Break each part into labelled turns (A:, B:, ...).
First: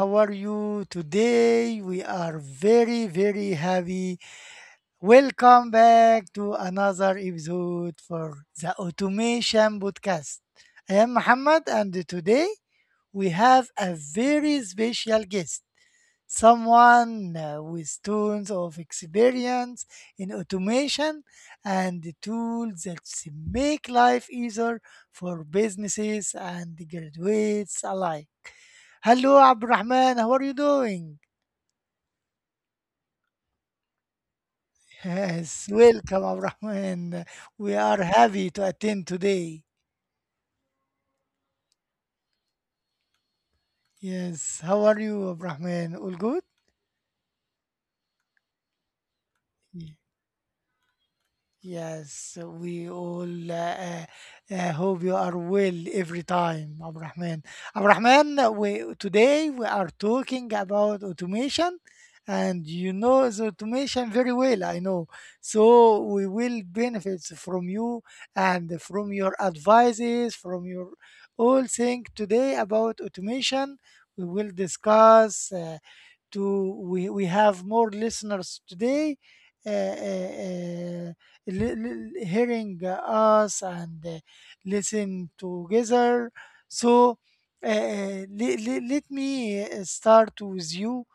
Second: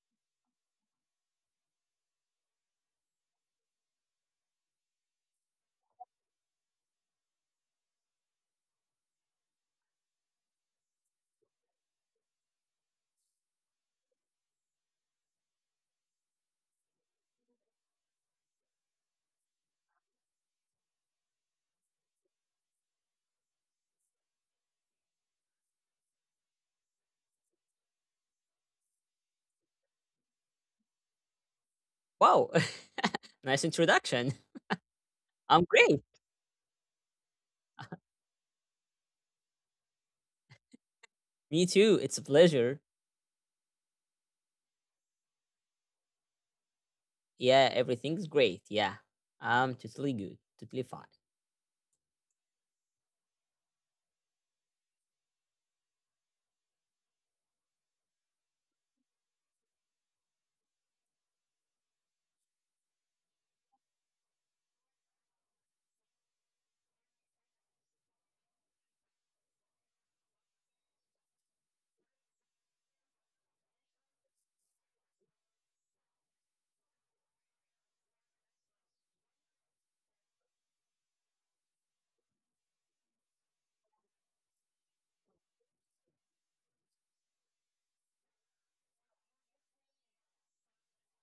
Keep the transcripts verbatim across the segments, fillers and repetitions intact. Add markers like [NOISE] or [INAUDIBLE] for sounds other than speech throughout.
A: how are you today? We are very, very happy. Welcome back to another episode for the Automation Podcast. I am Muhammad, and today we have a very special guest, someone uh, with tons of experience in automation and the tools that s- make life easier for businesses and graduates alike. Hello, Abdurrahman. How are you doing? [LAUGHS]
B: Wow, [LAUGHS] nice introduction. I'm
A: Yes,
B: great.
A: welcome, Abdurrahman. We are happy to attend today.
B: Me too. It's a pleasure.
A: Yes, how are you, Abdurrahman? All good?
B: Yeah, everything's great. Yeah, I'm
A: Yeah.
B: totally good, totally fine.
A: Yes, we all uh, uh, hope you are well every time, Abrahman. Abrahman, we today we are talking about automation, and you know the automation very well, I know. So we will benefit from you and from your advices, from your all thing today about automation. We will discuss. Uh, to we, we have more listeners today uh, uh, uh, li- li- hearing uh, us and uh, listen together. So uh, uh, le- le- let me uh, start with you.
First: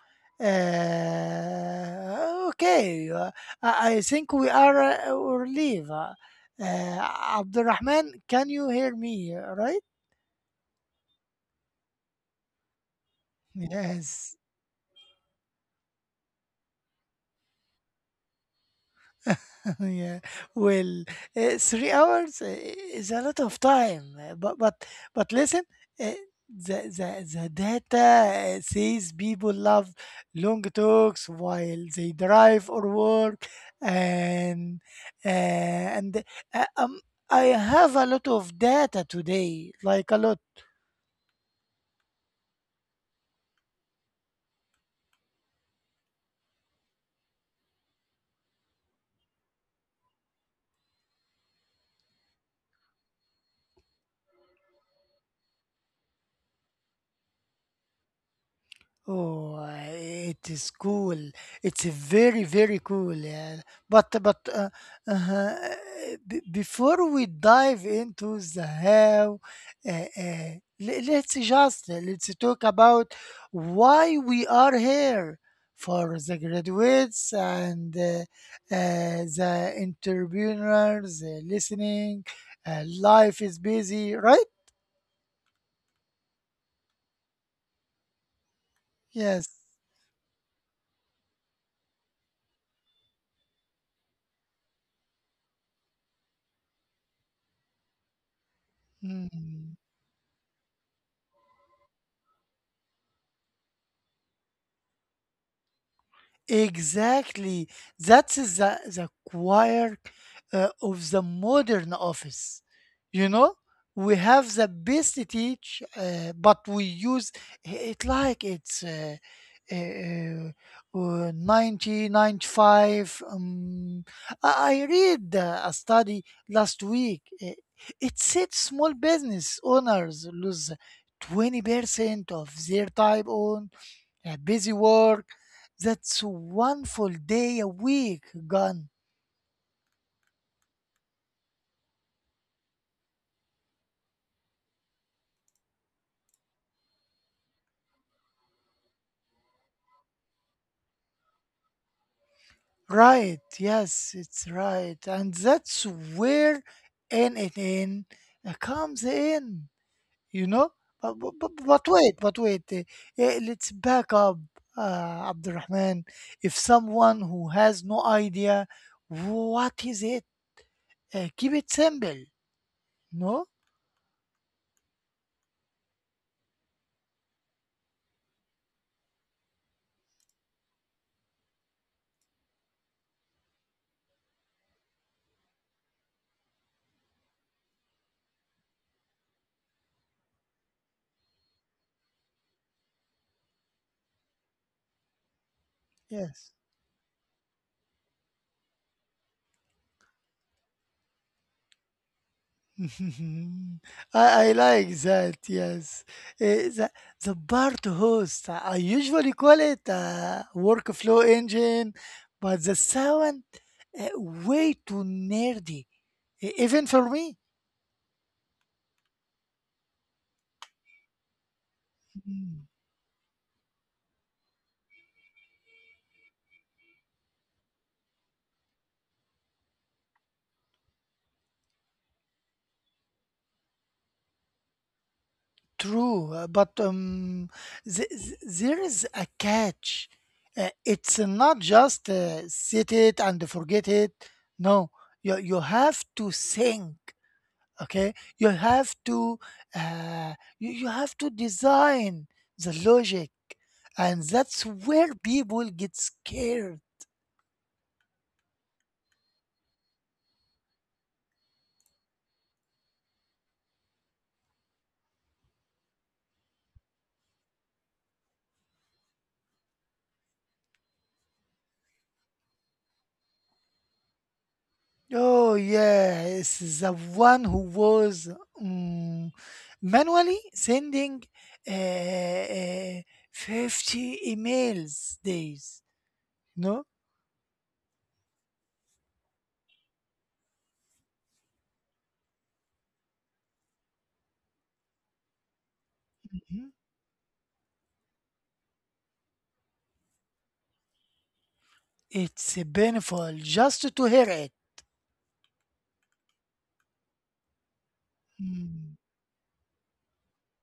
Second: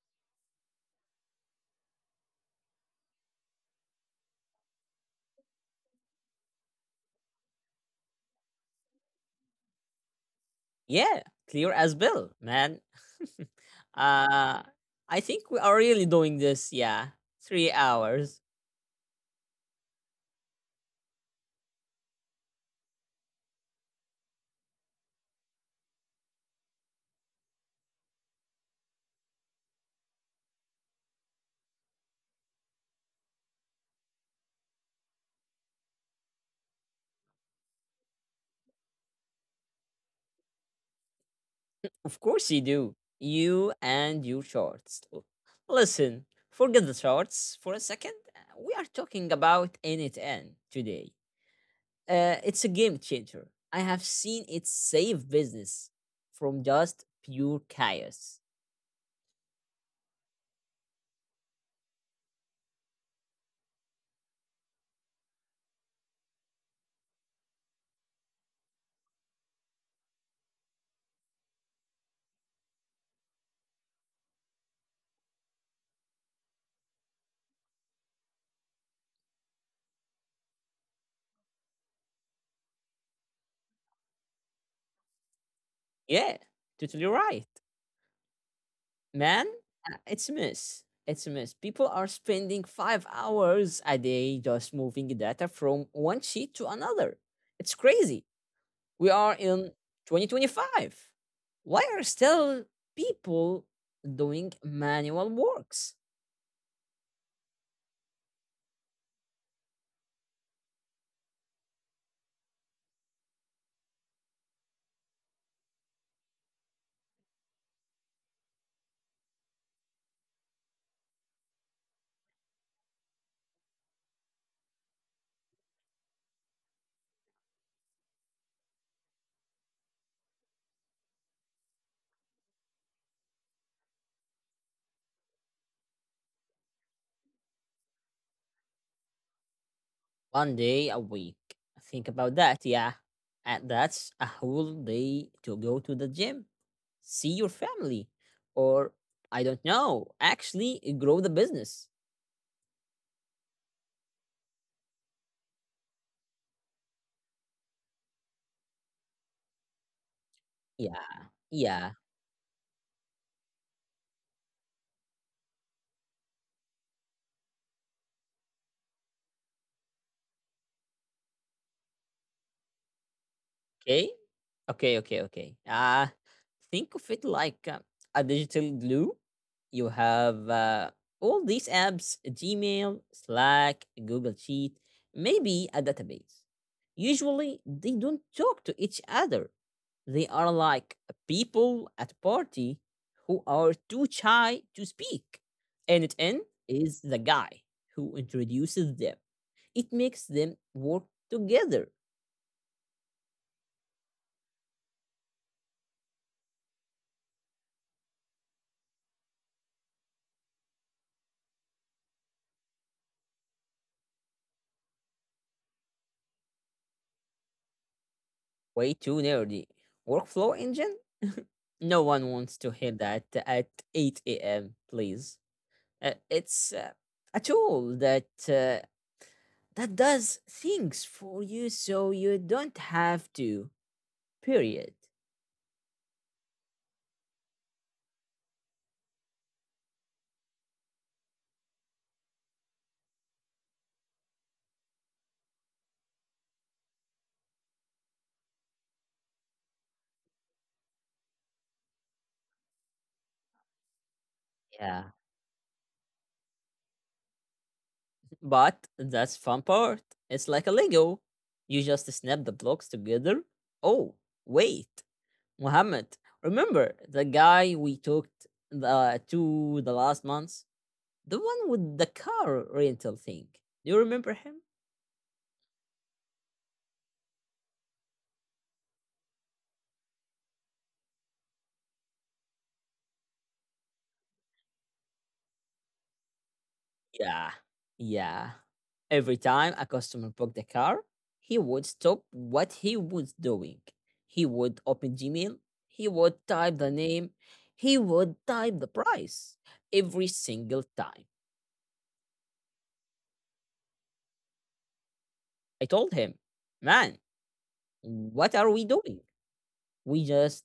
A: Uh, okay, uh, I I think we are uh, or leave. Uh, uh, Abdurrahman, can you hear me, right?
B: Yeah, clear as bell, man. [LAUGHS]
A: [LAUGHS] Yes.
B: uh, I think we are really doing this. Yeah, three hours.
A: [LAUGHS] Yeah. Well, uh, three hours uh, is a lot of time, uh, but but but listen, uh, the the the data uh, says people love long talks while they drive or work, and uh, and uh, um, I have a lot of data today, like a lot.
B: Of course you do. You and your shorts. L- Listen, forget the shorts for a second. We are talking about N T N today. Uh, it's a game changer. I have seen it save business from just pure chaos.
A: Oh, uh, it is cool. It's very, very cool, yeah. But but uh, uh, b- before we dive into the how, uh, uh, le- let's just let's talk about why we are here for the graduates and uh, uh, the entrepreneurs uh, listening. Uh, life is busy, right?
B: Yeah, totally right. Man,
A: Yes.
B: Uh, it's a mess. It's a mess. People are spending five hours a day just moving data from one sheet to another. It's crazy. We are in
A: Hmm.
B: twenty twenty-five. Why are still people doing manual works?
A: Exactly. That's the, the choir uh, of the modern office. You know, we have the best teach, uh, but we use it like it's uh, uh, uh, ninety, ninety-five. Um, I I read uh, a study last week. uh, It said small business owners lose twenty percent of their time on uh, busy work. That's one full day a week gone.
B: One day a week. Think about that, yeah. And that's a whole day to go to the gym, see your family, or I don't know, actually grow the business.
A: Right, yes, it's right. And that's where N N N uh, comes in, you know?
B: Yeah,
A: But, but, but but
B: yeah.
A: wait, but wait. Uh, eh, let's back up, uh, Abdurrahman. If someone who has no idea, what is it? Uh, keep it simple, no?
B: Okay. Okay, okay, okay. Uh, think of it like uh, a digital glue. You have uh, all these apps Gmail, Slack, Google Sheet, maybe a database. Usually they don't talk to each other. They are like people at party who are too shy to speak. And it N
A: Yes.
B: is the guy who introduces them. It makes them work together.
A: [LAUGHS] Mhm. I, I like that, yes. Eh, the, the B A R T host, I usually call it a workflow engine, but the sound eh, way too nerdy, e- even for me.
B: Way too nerdy. Workflow engine? No one wants
A: Mm.
B: to hear that at eight a m, please. Uh, it's uh, a tool that uh, that does things for you so you don't have to. Period.
A: True, uh, but um, th- th- there is a catch. Uh, it's not just uh, sit it and forget it. No, you you have to think. Okay, you have to uh, you, you have to design the logic, and that's
B: Yeah.
A: where people get scared.
B: But that's fun part. It's like a Lego. You just snap the blocks together. Oh, wait, Muhammad. Remember the guy we talked the, to the last month? The one with the car rental thing. Do you remember him?
A: Oh yes, the one who was, mm, manually sending uh, uh, fifty emails days, no.
B: Yeah, yeah. Every time a customer booked the car, he would stop what he was doing. He would open Gmail, he would
A: Mhm.
B: type the name, he would type the price every single time.
A: It's painful just to hear
B: I told him, man, what are
A: it.
B: we doing? We just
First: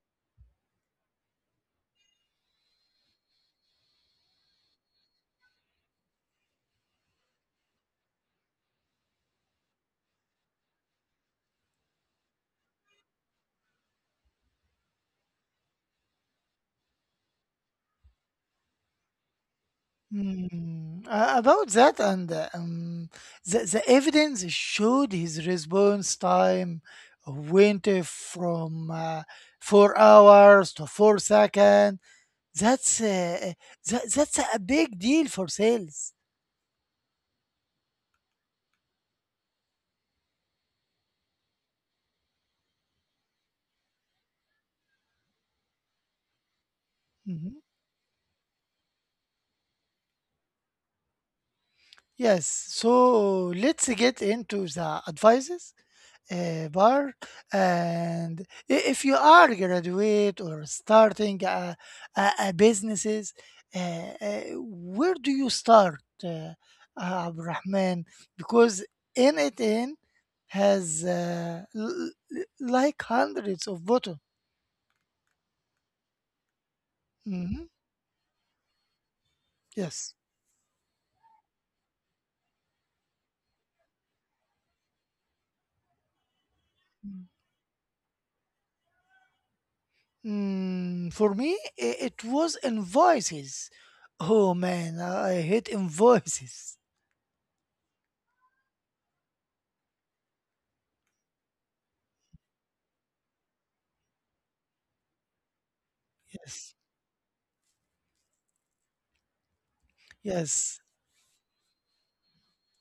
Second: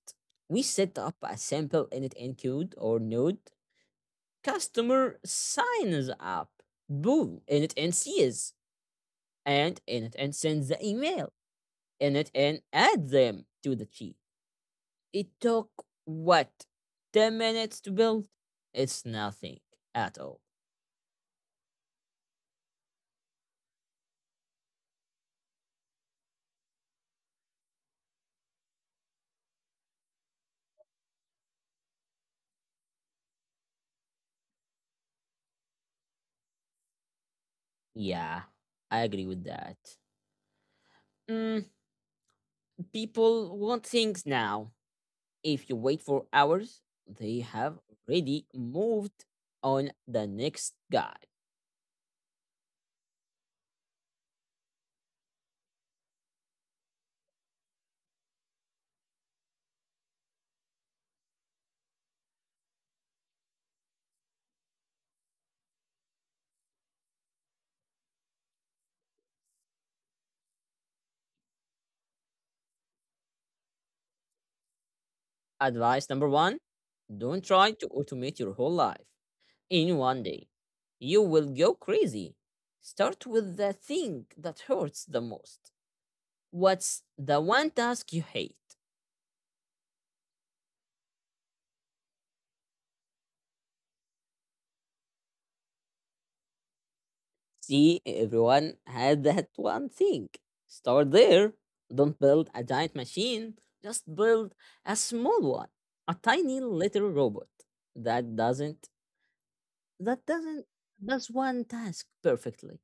B: we set up a sample init encode or node. Customer signs up, boom, init and sees, and init and sends the email in it and add them to the cheat. It took what, ten minutes to build? It's nothing at all.
A: Hmm. Uh, about that and, uh, um, the, the evidence showed his response time went uh, from uh, four hours to four seconds. That's uh, that, that's a big deal for sales.
B: Yeah, I agree with that. Mm, people want things now. If you wait for hours, they
A: Mm-hmm.
B: have already moved on the next guy.
A: Yes, so let's get into the advices uh, bar. And i- if you are graduate or starting a, a, a businesses, uh, uh, where do you start, uh, Abrahman? Because N I T N has uh, l- l- like hundreds of buttons.
B: Advice number one, don't
A: Mhm.
B: try to automate your whole life in
A: Yes.
B: one day. You will go crazy. Start with the thing that hurts the most. What's the one task you hate?
A: Mm, for me, i- it was invoices. Oh man, I I hate invoices.
B: See, everyone had that one thing. Start there. Don't build a giant machine, just build a small one. A tiny
A: Yes,
B: little robot. That doesn't that doesn't
A: yes.
B: does one task perfectly.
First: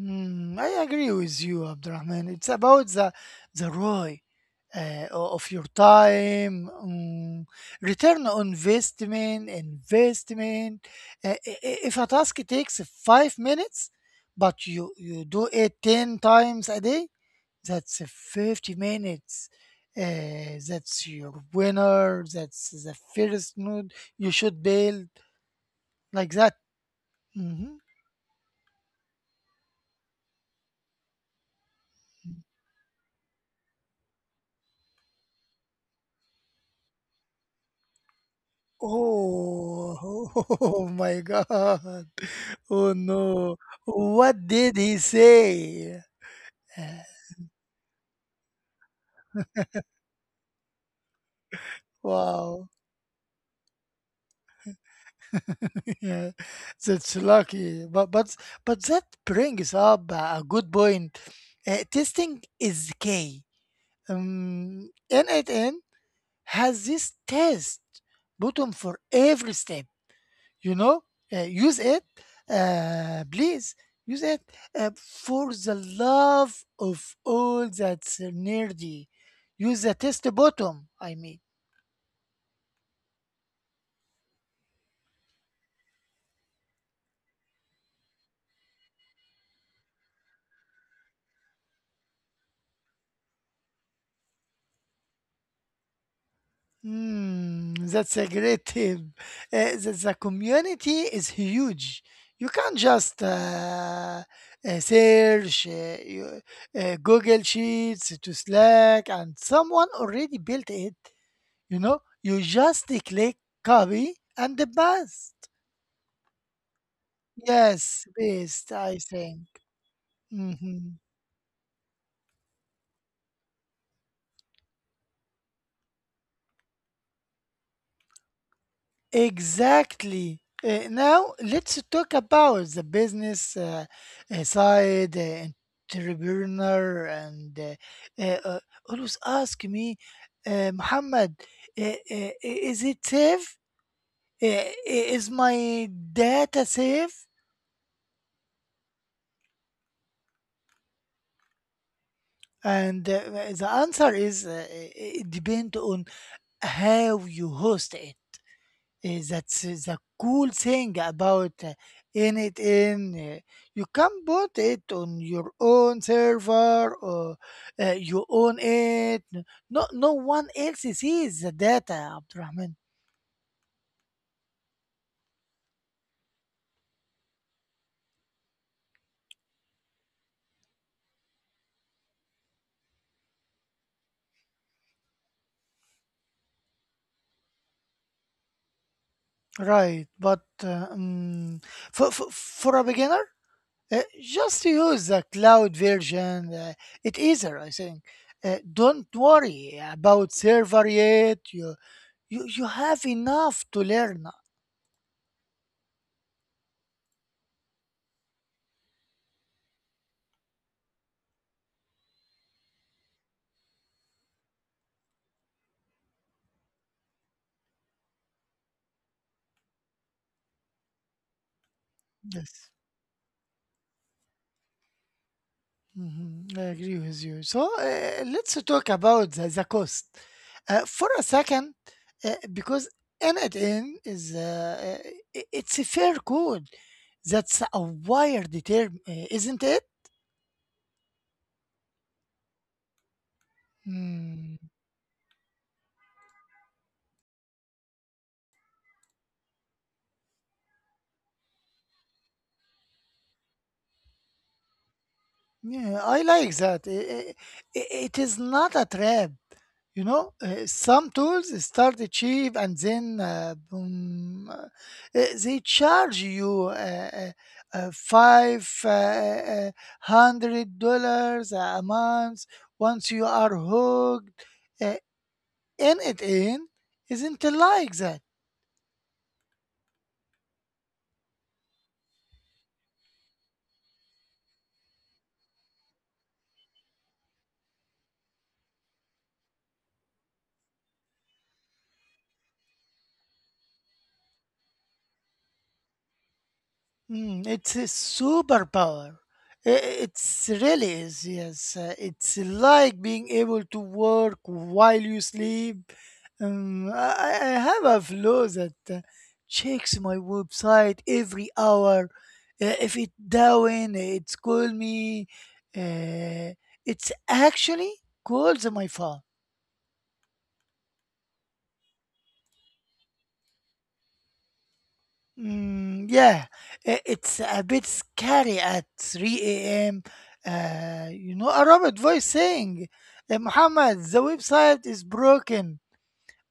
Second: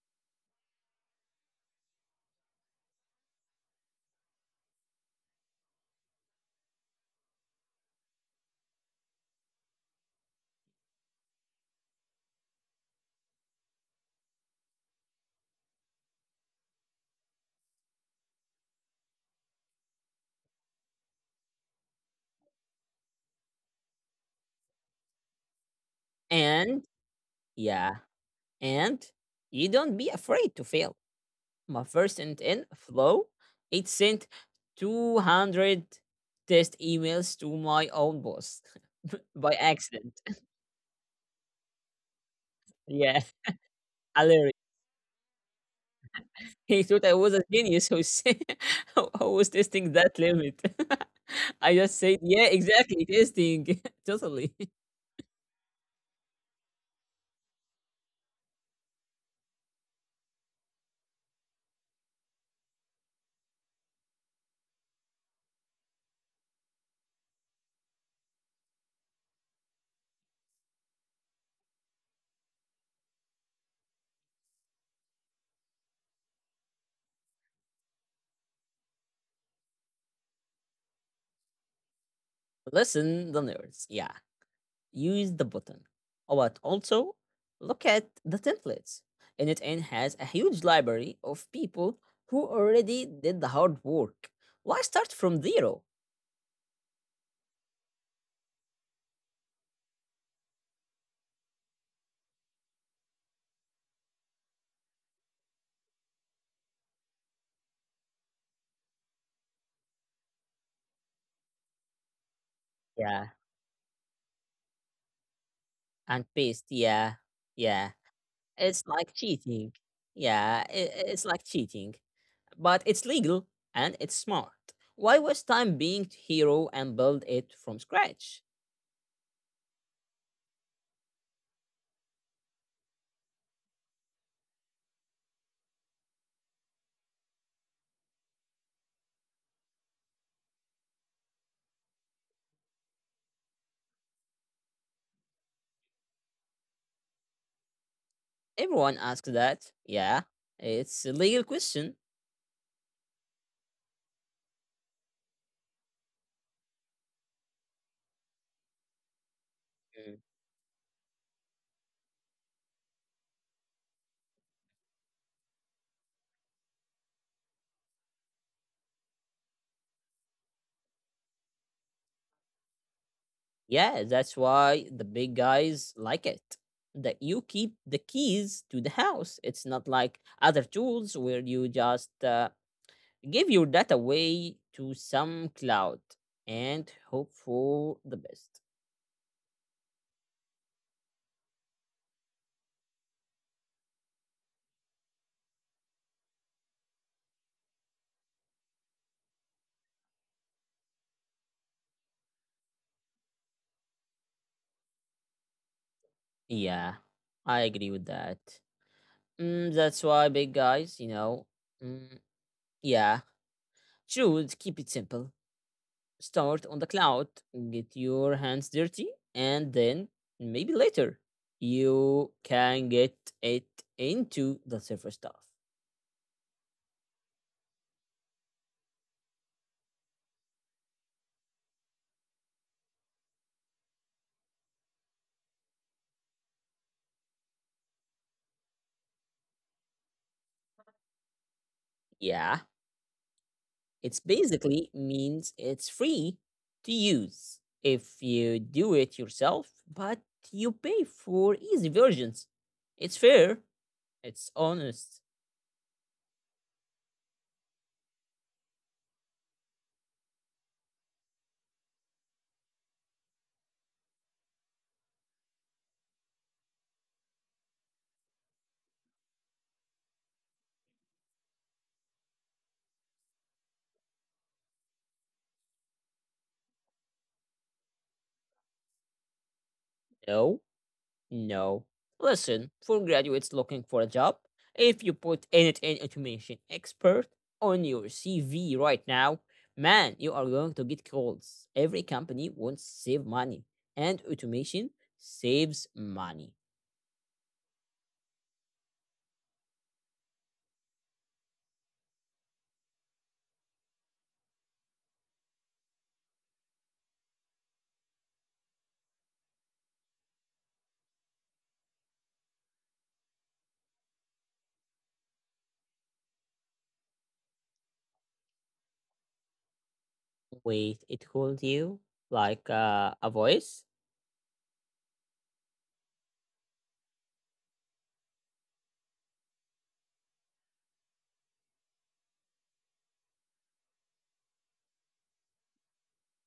A: Mm, I agree with you, Abdurrahman. It's about the the R O I uh, o- of your time, mm, return on investment, investment. Uh, i- i- if a task takes five minutes, but you you do it ten times a day, that's a fifty minutes. Uh, that's your winner. That's the first node you should build like that.
B: And
A: Mhm.
B: yeah, and you don't be afraid to fail. My first and in flow, it sent two hundred test emails to my own boss [LAUGHS] by
A: Oh,
B: accident.
A: [LAUGHS] oh my God. Oh
B: Yes,
A: no.
B: a
A: What
B: lyric.
A: did he say? Uh,
B: He thought I was a genius who say, [LAUGHS] who who was testing that limit. [LAUGHS] I just said, yeah,
A: Wow.
B: exactly, testing. [LAUGHS] totally. [LAUGHS]
A: [LAUGHS] Yeah, that's lucky. But but but that brings up a a good point. Uh, testing is key. Um, in it, In has this test button for every step. You know, Uh, use it, uh, please. Use it uh, for the love of all that's nerdy. Use the test button. I mean,
B: Listen, the nerds. Yeah, use the button. Oh, but also, look at the templates. NetN has a huge library of people who already did the hard work. Why start from zero?
A: hmm, that's a great tip. Uh, the, the community is huge. You can't just uh, uh, search uh, you- uh, Google Sheets to Slack, and someone already built it. You know, you just
B: Yeah,
A: click copy, and the best.
B: and paste. Yeah, yeah.
A: Yes, best,
B: It's
A: I
B: like
A: think.
B: cheating. Yeah, i-
A: Mhm.
B: i- it's like cheating. But it's legal and it's smart. Why waste time being hero and build it from scratch?
A: Exactly. Uh, now let's talk about the business uh, uh, side, uh, entrepreneur, and uh, uh, uh, always ask me, uh, Muhammad, uh, uh, is it safe? Uh, uh, is my data safe?
B: Everyone asks that. Yeah, it's a legal question.
A: And uh, the answer is, uh, it depends on how you host it. Eh, That's eh, the
B: Mm.
A: cool thing about, uh, in it in, uh, you can put it on your own server, or uh, you own it. No, no one else sees the data, Abdurrahman.
B: Yeah, that's why the big guys like it. That you keep the keys to the house. It's not like other tools where you just uh, give your data away to some cloud and hope for the best.
A: Right, but uh, um, for, for for a beginner, uh, just use the cloud version. Uh, it easier, I think. Uh, don't worry about server yet. You You you have enough to learn.
B: Yeah, I agree with that. Mm, that's why big guys, you know. Mm, yeah, should keep it simple. Start on the cloud, get your hands dirty, and then maybe later you
A: Yes.
B: can get it into the server stuff.
A: Mhm, I agree with you. So uh, let's talk about the, the cost uh, for a second, uh, because N I N is uh, uh, i- it's a fair code. That's a wired term, uh, isn't it?
B: Yeah, it's
A: Mm,
B: basically means it's free to use if you do it yourself, but you pay for easy versions. It's fair, it's honest.
A: yeah, I like that. I- I- i- it is not a trap. You know, uh, some tools start cheap and then, uh, boom, uh, uh, they charge you uh, uh, uh, five uh, uh, uh, hundred dollars a month. Once you are hooked, uh, and it in isn't like that.
B: No. No. Listen, for graduates looking for a job, if you put end to automation expert on your C V right now, man, you are going to get calls. Every company wants to save money, and automation saves money.
A: Mm, it's a superpower. I- It's really is, yes. Uh, it's like being able to work while you sleep. Um, I, I I have a flow that uh, checks my website every hour. Uh, if it down, it's call me. Uh, it's actually calls my phone.
B: Wait, it called you like uh, a voice?
A: Mm, yeah, i- it's a bit scary at three a m. Uh, you know, a robot voice saying, "Uh, Muhammad, the website is broken."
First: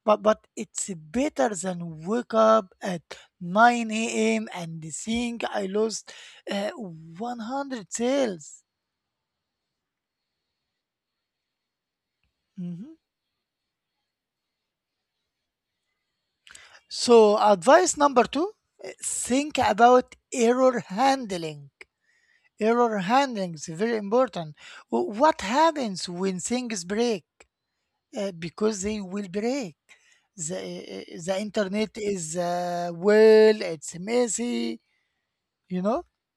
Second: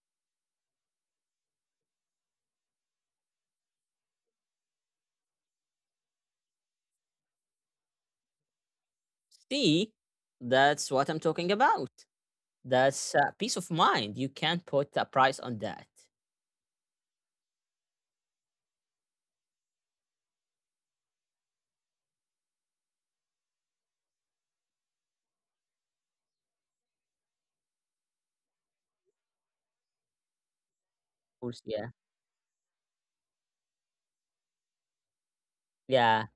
A: But, but it's better than wake up at nine a m and think I lost uh, one hundred sales.
B: See, that's what I'm talking about.
A: Mhm.
B: That's uh, peace of mind. You can't put a price on that.
A: So, advice number two, uh, think about error handling. Error handling is very important. Wh- What happens when things break? Uh, because they will break. The, uh, uh, the
B: Course, yeah.
A: internet is, uh, well, it's messy, you know?
B: Yeah,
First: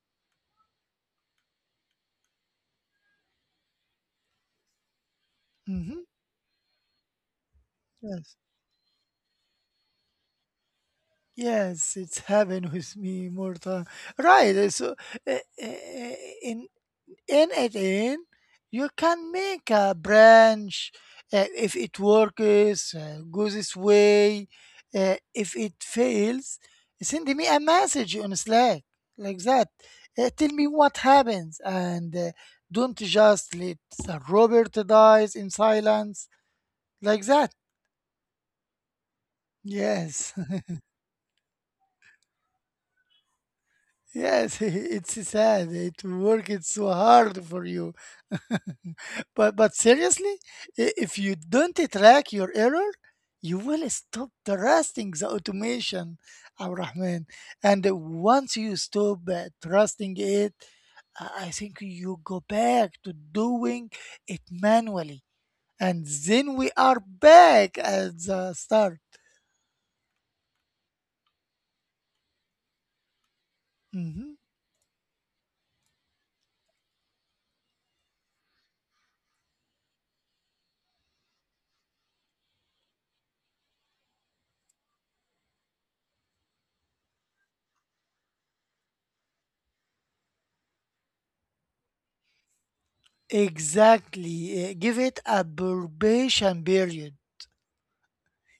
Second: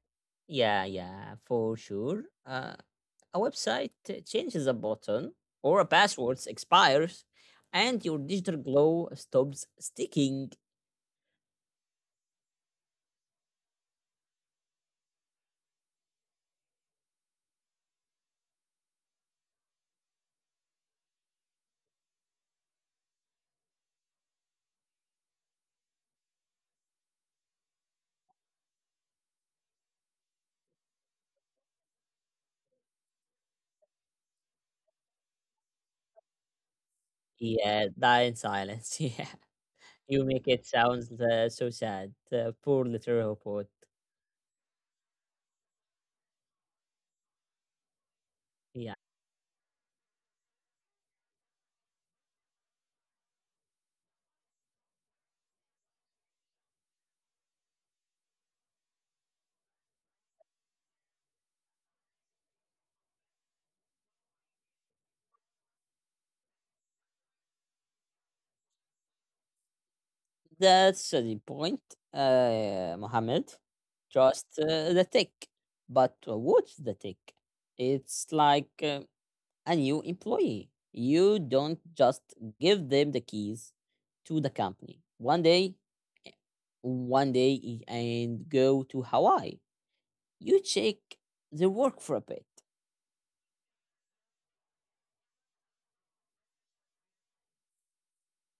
B: yeah, yeah, for sure. Uh, a website uh, changes a button or a
A: Hmm.
B: password expires and your
A: Yes.
B: digital glow stops sticking.
A: Yes, it's happened with me more time. Right. uh, So, uh, uh, uh, in in it in, you can make a branch. Uh, if it works, uh, goes this way. Uh, if it fails, send me a message on Slack, like that. Uh, tell me what happens, and uh, don't just let the robert dies in silence, like that.
B: Yeah, die in silence. [LAUGHS] Yeah, you
A: Yes.
B: make it sound uh, so sad. Uh, poor little robot.
A: Yes, [LAUGHS] it's sad. It worked so hard for you. [LAUGHS]
B: Yeah,
A: But but seriously, i- if you don't track your error, you will stop trusting the automation, Abrahman. And once you stop uh, trusting it, I I think you go back to doing it manually. And then we are back at the start.
B: that's uh, the point, uh, Mohammed.
A: Mhm.
B: Just uh, the tick. But uh, what's the tick? It's like uh, a new employee. You don't just give them the keys to the company one day, one day and go to Hawaii. You check the work for a bit.
A: Exactly. Uh, give it a probation period.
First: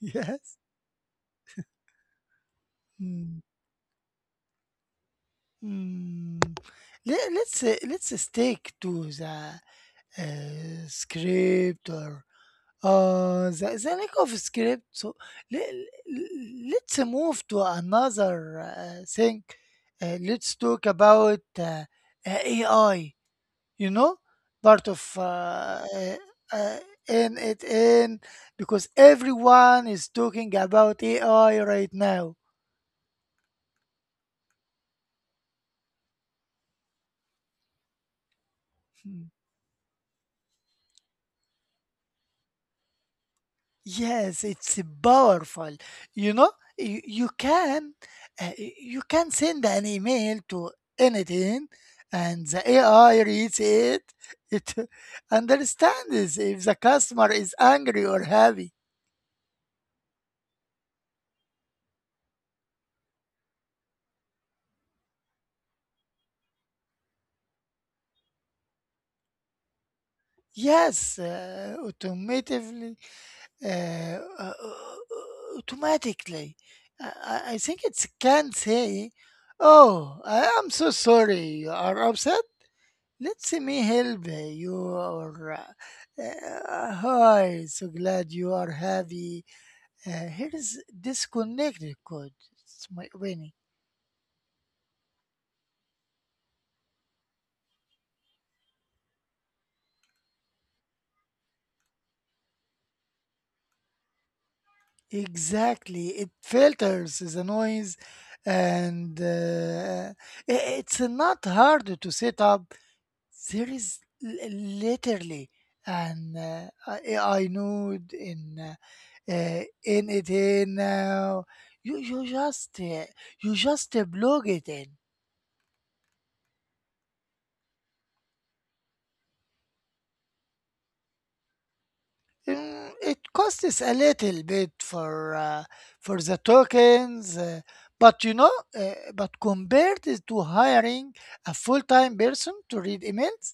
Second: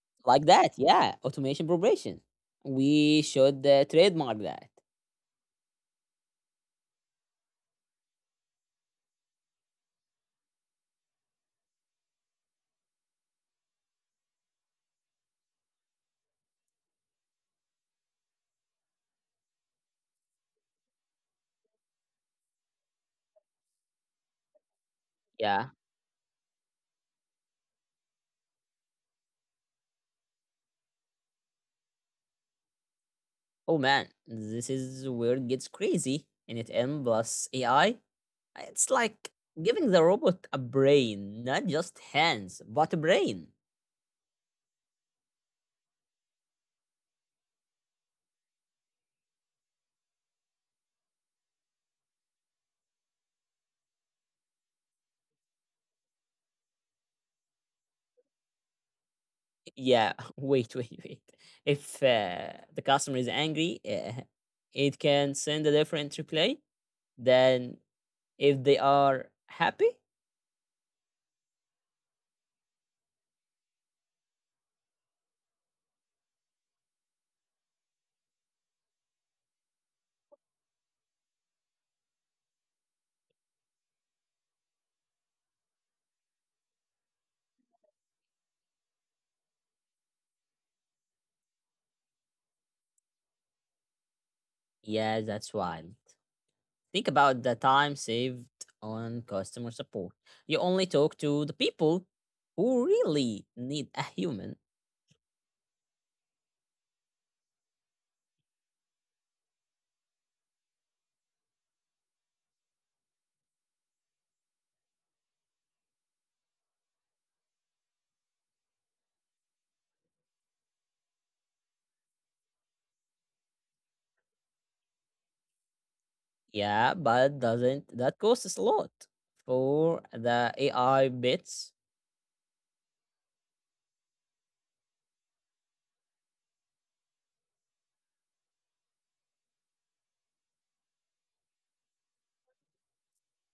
A: [LAUGHS]
B: Like
A: Yes.
B: that, yeah. Automation probation. We
A: Mm,
B: should uh, trademark that.
A: mm. Let, let's uh, let's uh, stick to the uh, script, or uh, the, the lack of script. So let, let's move to another uh, thing. Uh, let's talk about uh, uh, A I. You know, part of
B: Yeah.
A: uh, uh, uh, in it in, because everyone is talking about A I right now.
B: Oh man, this is where it gets crazy. And it N plus A I. It's
A: Hmm.
B: like giving the robot a brain, not just hands, but a brain.
A: Yes, it's powerful. You know, you, you can uh, you can send an email to anything, and the A I reads it. It [LAUGHS] understands if the customer is angry or happy.
B: Yeah, [LAUGHS] wait, wait, wait. If uh, the customer is angry, uh, it can send a different reply than if they are happy.
A: Yes, uh, automatically, uh, uh, uh, automatically. I, I I think it can say, "Oh, I am so sorry. You are upset. Let me help you," or uh, uh, "Hi, so glad you are happy. Uh, here is disconnected code. It's my Winnie."
B: Yeah, that's wild. Think about the time saved on customer support. You only talk to the people who really need a human.
A: Exactly. It filters the noise, and uh, i- it's not hard to set up. There is l- literally an uh, A I node in uh, uh, in it in now. You, you just uh, you just uh, plug it in.
B: Yeah, but doesn't that costs a lot for the A I bits?
A: Mm, it costs a little bit for uh, for the tokens, uh, but you know, uh, but compared to hiring a full-time person to read emails,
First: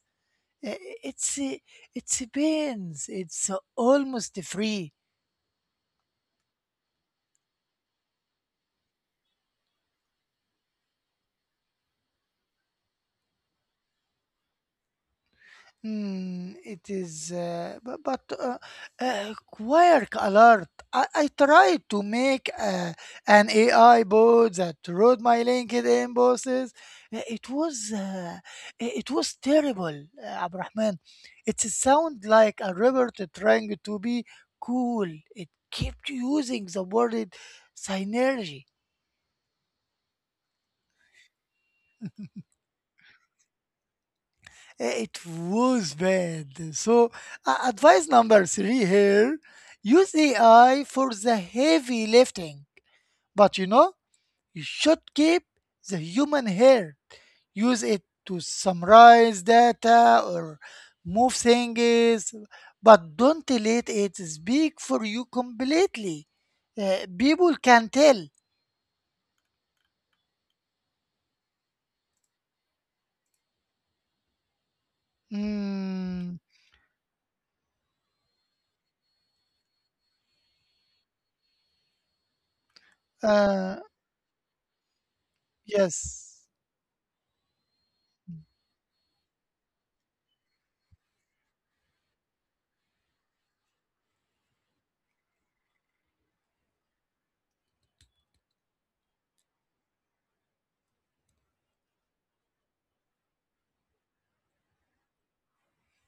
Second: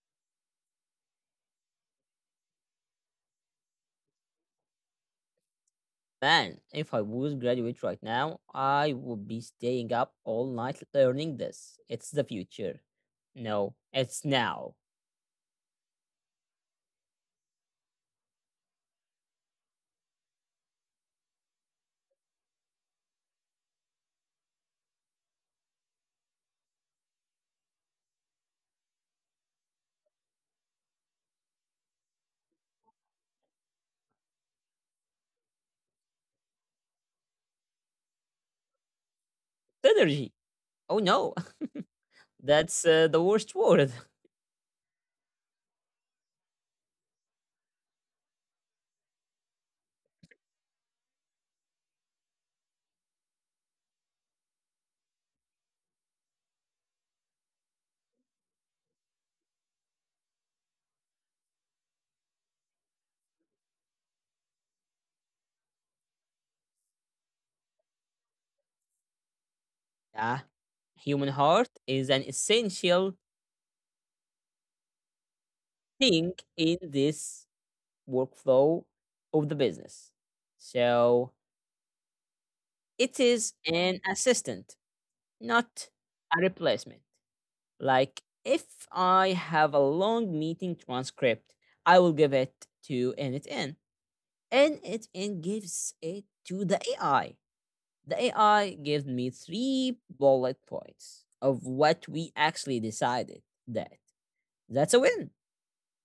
A: uh, it's uh, it's a pains. It's uh, almost free.
B: Man, if I would graduate right now, I would be staying up all night learning this. It's the future. No, it's now.
A: Hmm. It is, uh, bu- but uh, uh, Quark Alert. I, I tried to make uh, an A I bot that wrote my LinkedIn bosses. Uh, It was uh, i- it was terrible, uh, Abrahman. It sound like a robot trying to be cool. It kept using the word synergy.
B: Synergy. Oh no, [LAUGHS] that's uh, the worst word. [LAUGHS]
A: Eh, It was bad. So, uh, advice number three here, use A I for the heavy lifting. But you know, you should keep the human hair. Use it to summarize data or move things, but don't let it speak for you completely. Uh, people can tell.
B: Yeah, human heart is an essential thing
A: Mm,
B: in this workflow of the business. So it is
A: uh,
B: an assistant, not
A: yes.
B: a replacement. Like if I have a long meeting transcript, I will give it to NitN. And NitN gives it to the A I. The A I gives me three bullet points of what we actually decided that that's a win.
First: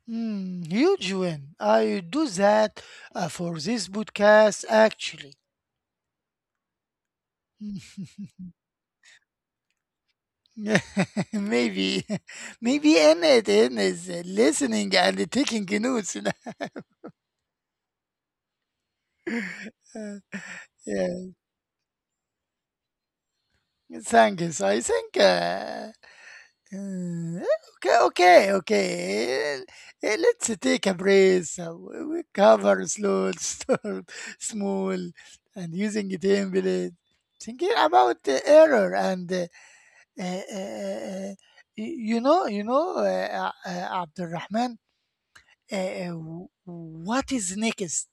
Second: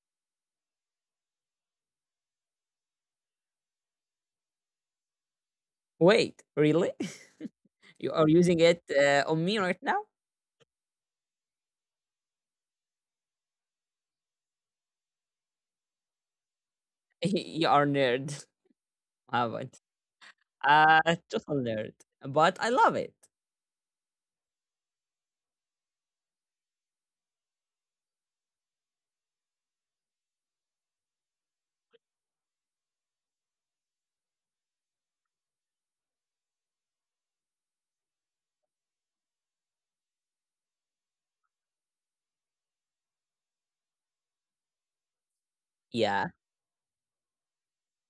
A: Mm, huge win. I do that uh, for this podcast actually.
B: Wait, really? [LAUGHS] You are using it uh, on me right now?
A: [LAUGHS] Maybe, [LAUGHS] maybe Emmett is listening and taking notes. [LAUGHS]
B: [LAUGHS] you are nerd. [LAUGHS] I haven't.
A: Uh,
B: Uh,
A: yeah,
B: total nerd. But I love it.
A: Thank thanks. I think. Uh, uh, okay, okay, okay. Eh, Let's take a breath. So We we cover slow, [LAUGHS] storm, small, and using template. Thinking about the error and uh, uh, uh, uh, uh, you know, you know, uh, uh, uh, Abdulrahman, uh, uh,
B: Yeah.
A: what is next?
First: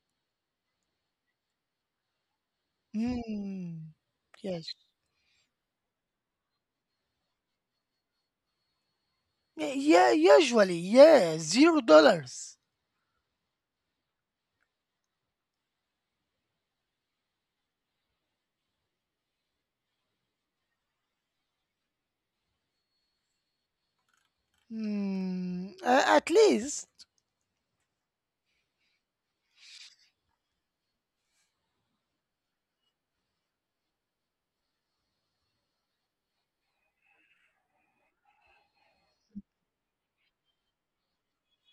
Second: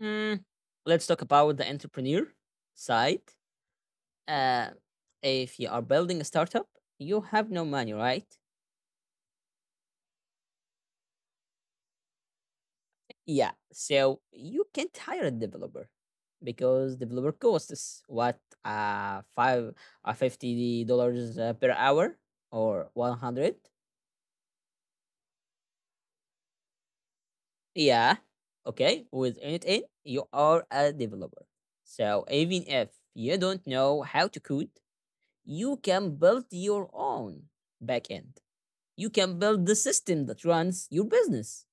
B: Mm, let's talk about the entrepreneur side.
A: Mm,
B: Uh,
A: yes.
B: if you are building a startup, you have no money, right?
A: Eh, Yeah, usually, yeah, zero dollars.
B: Yeah, so you can't hire a developer because developer costs what uh five uh, fifty dollars uh, per hour or one hundred.
A: Mm, uh, at least.
B: Yeah, okay. With Unit you are a developer. So even if you don't know how to code, you can build your own backend you can build the system that runs your business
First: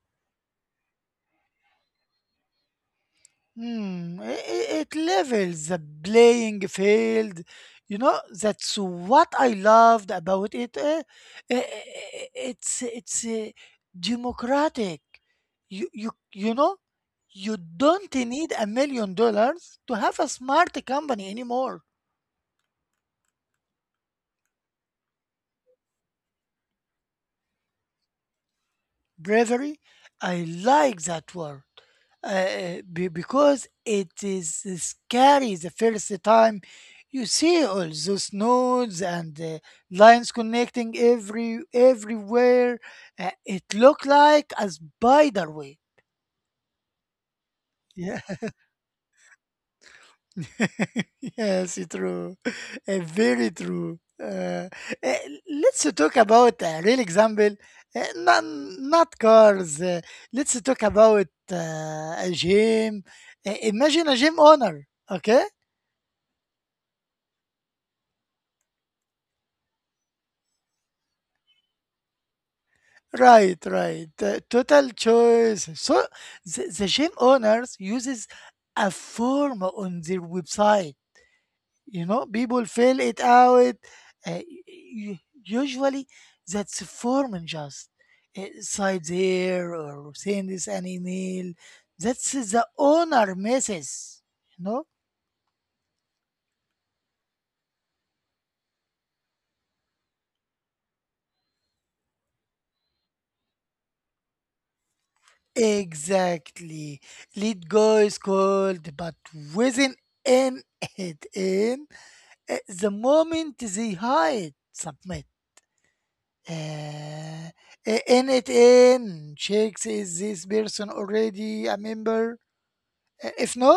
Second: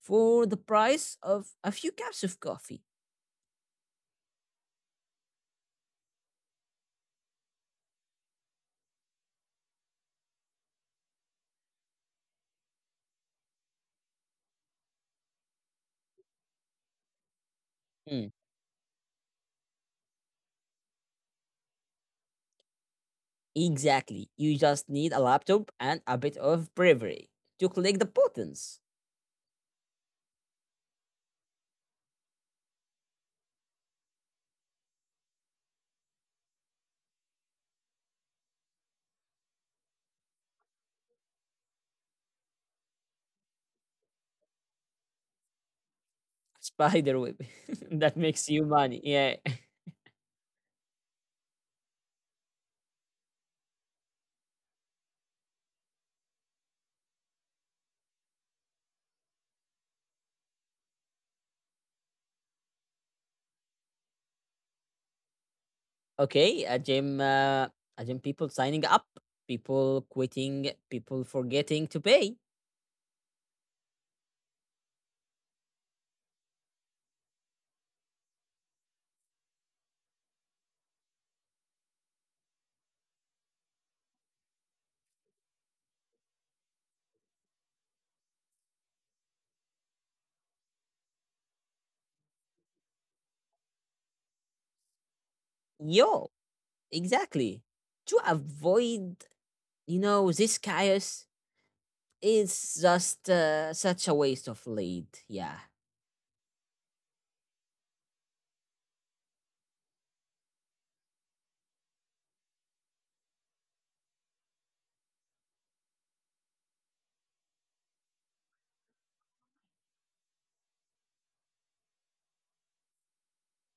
B: for the price of a few cups of coffee.
A: Hmm, i i- it levels the playing field. You know, that's what I loved about it. Eh, eh, eh, eh, It's it's uh, democratic. You you you know, you don't
B: Mm,
A: need a million dollars to have a smart company anymore.
B: exactly. You just need a laptop and a bit of bravery to click the buttons.
A: Bravery, I like that word. uh, be- because it is scary the first time you see all those nodes and uh, lines connecting every everywhere. Uh, it looked like a spider web.
B: Spider web. [LAUGHS] that
A: Yeah.
B: makes you money. Yeah. [LAUGHS]
A: [LAUGHS] Yes, it's true. Uh, very true. Uh, uh, let's talk about a real example. Uh, not, not cars. Uh, let's talk about uh, a gym. Uh, imagine a gym owner. Okay.
B: Okay. A gym, uh, a gym people signing up, people quitting, people forgetting to pay.
A: Right, right. The total choice. So the, the gym owners uses a form on their website. You know, people fill it out. Uh, u- Usually, that's a form and just uh, side there or send this an email. That's the owner misses. You know.
B: Yo, exactly. To avoid, you know, this chaos, it's just uh, such a waste of lead. Yeah.
A: Exactly. Lead goes cold, but within an [LAUGHS] it in. Uh, the moment they hide submit, uh, i- in it in checks is this person already a member. Uh, if no,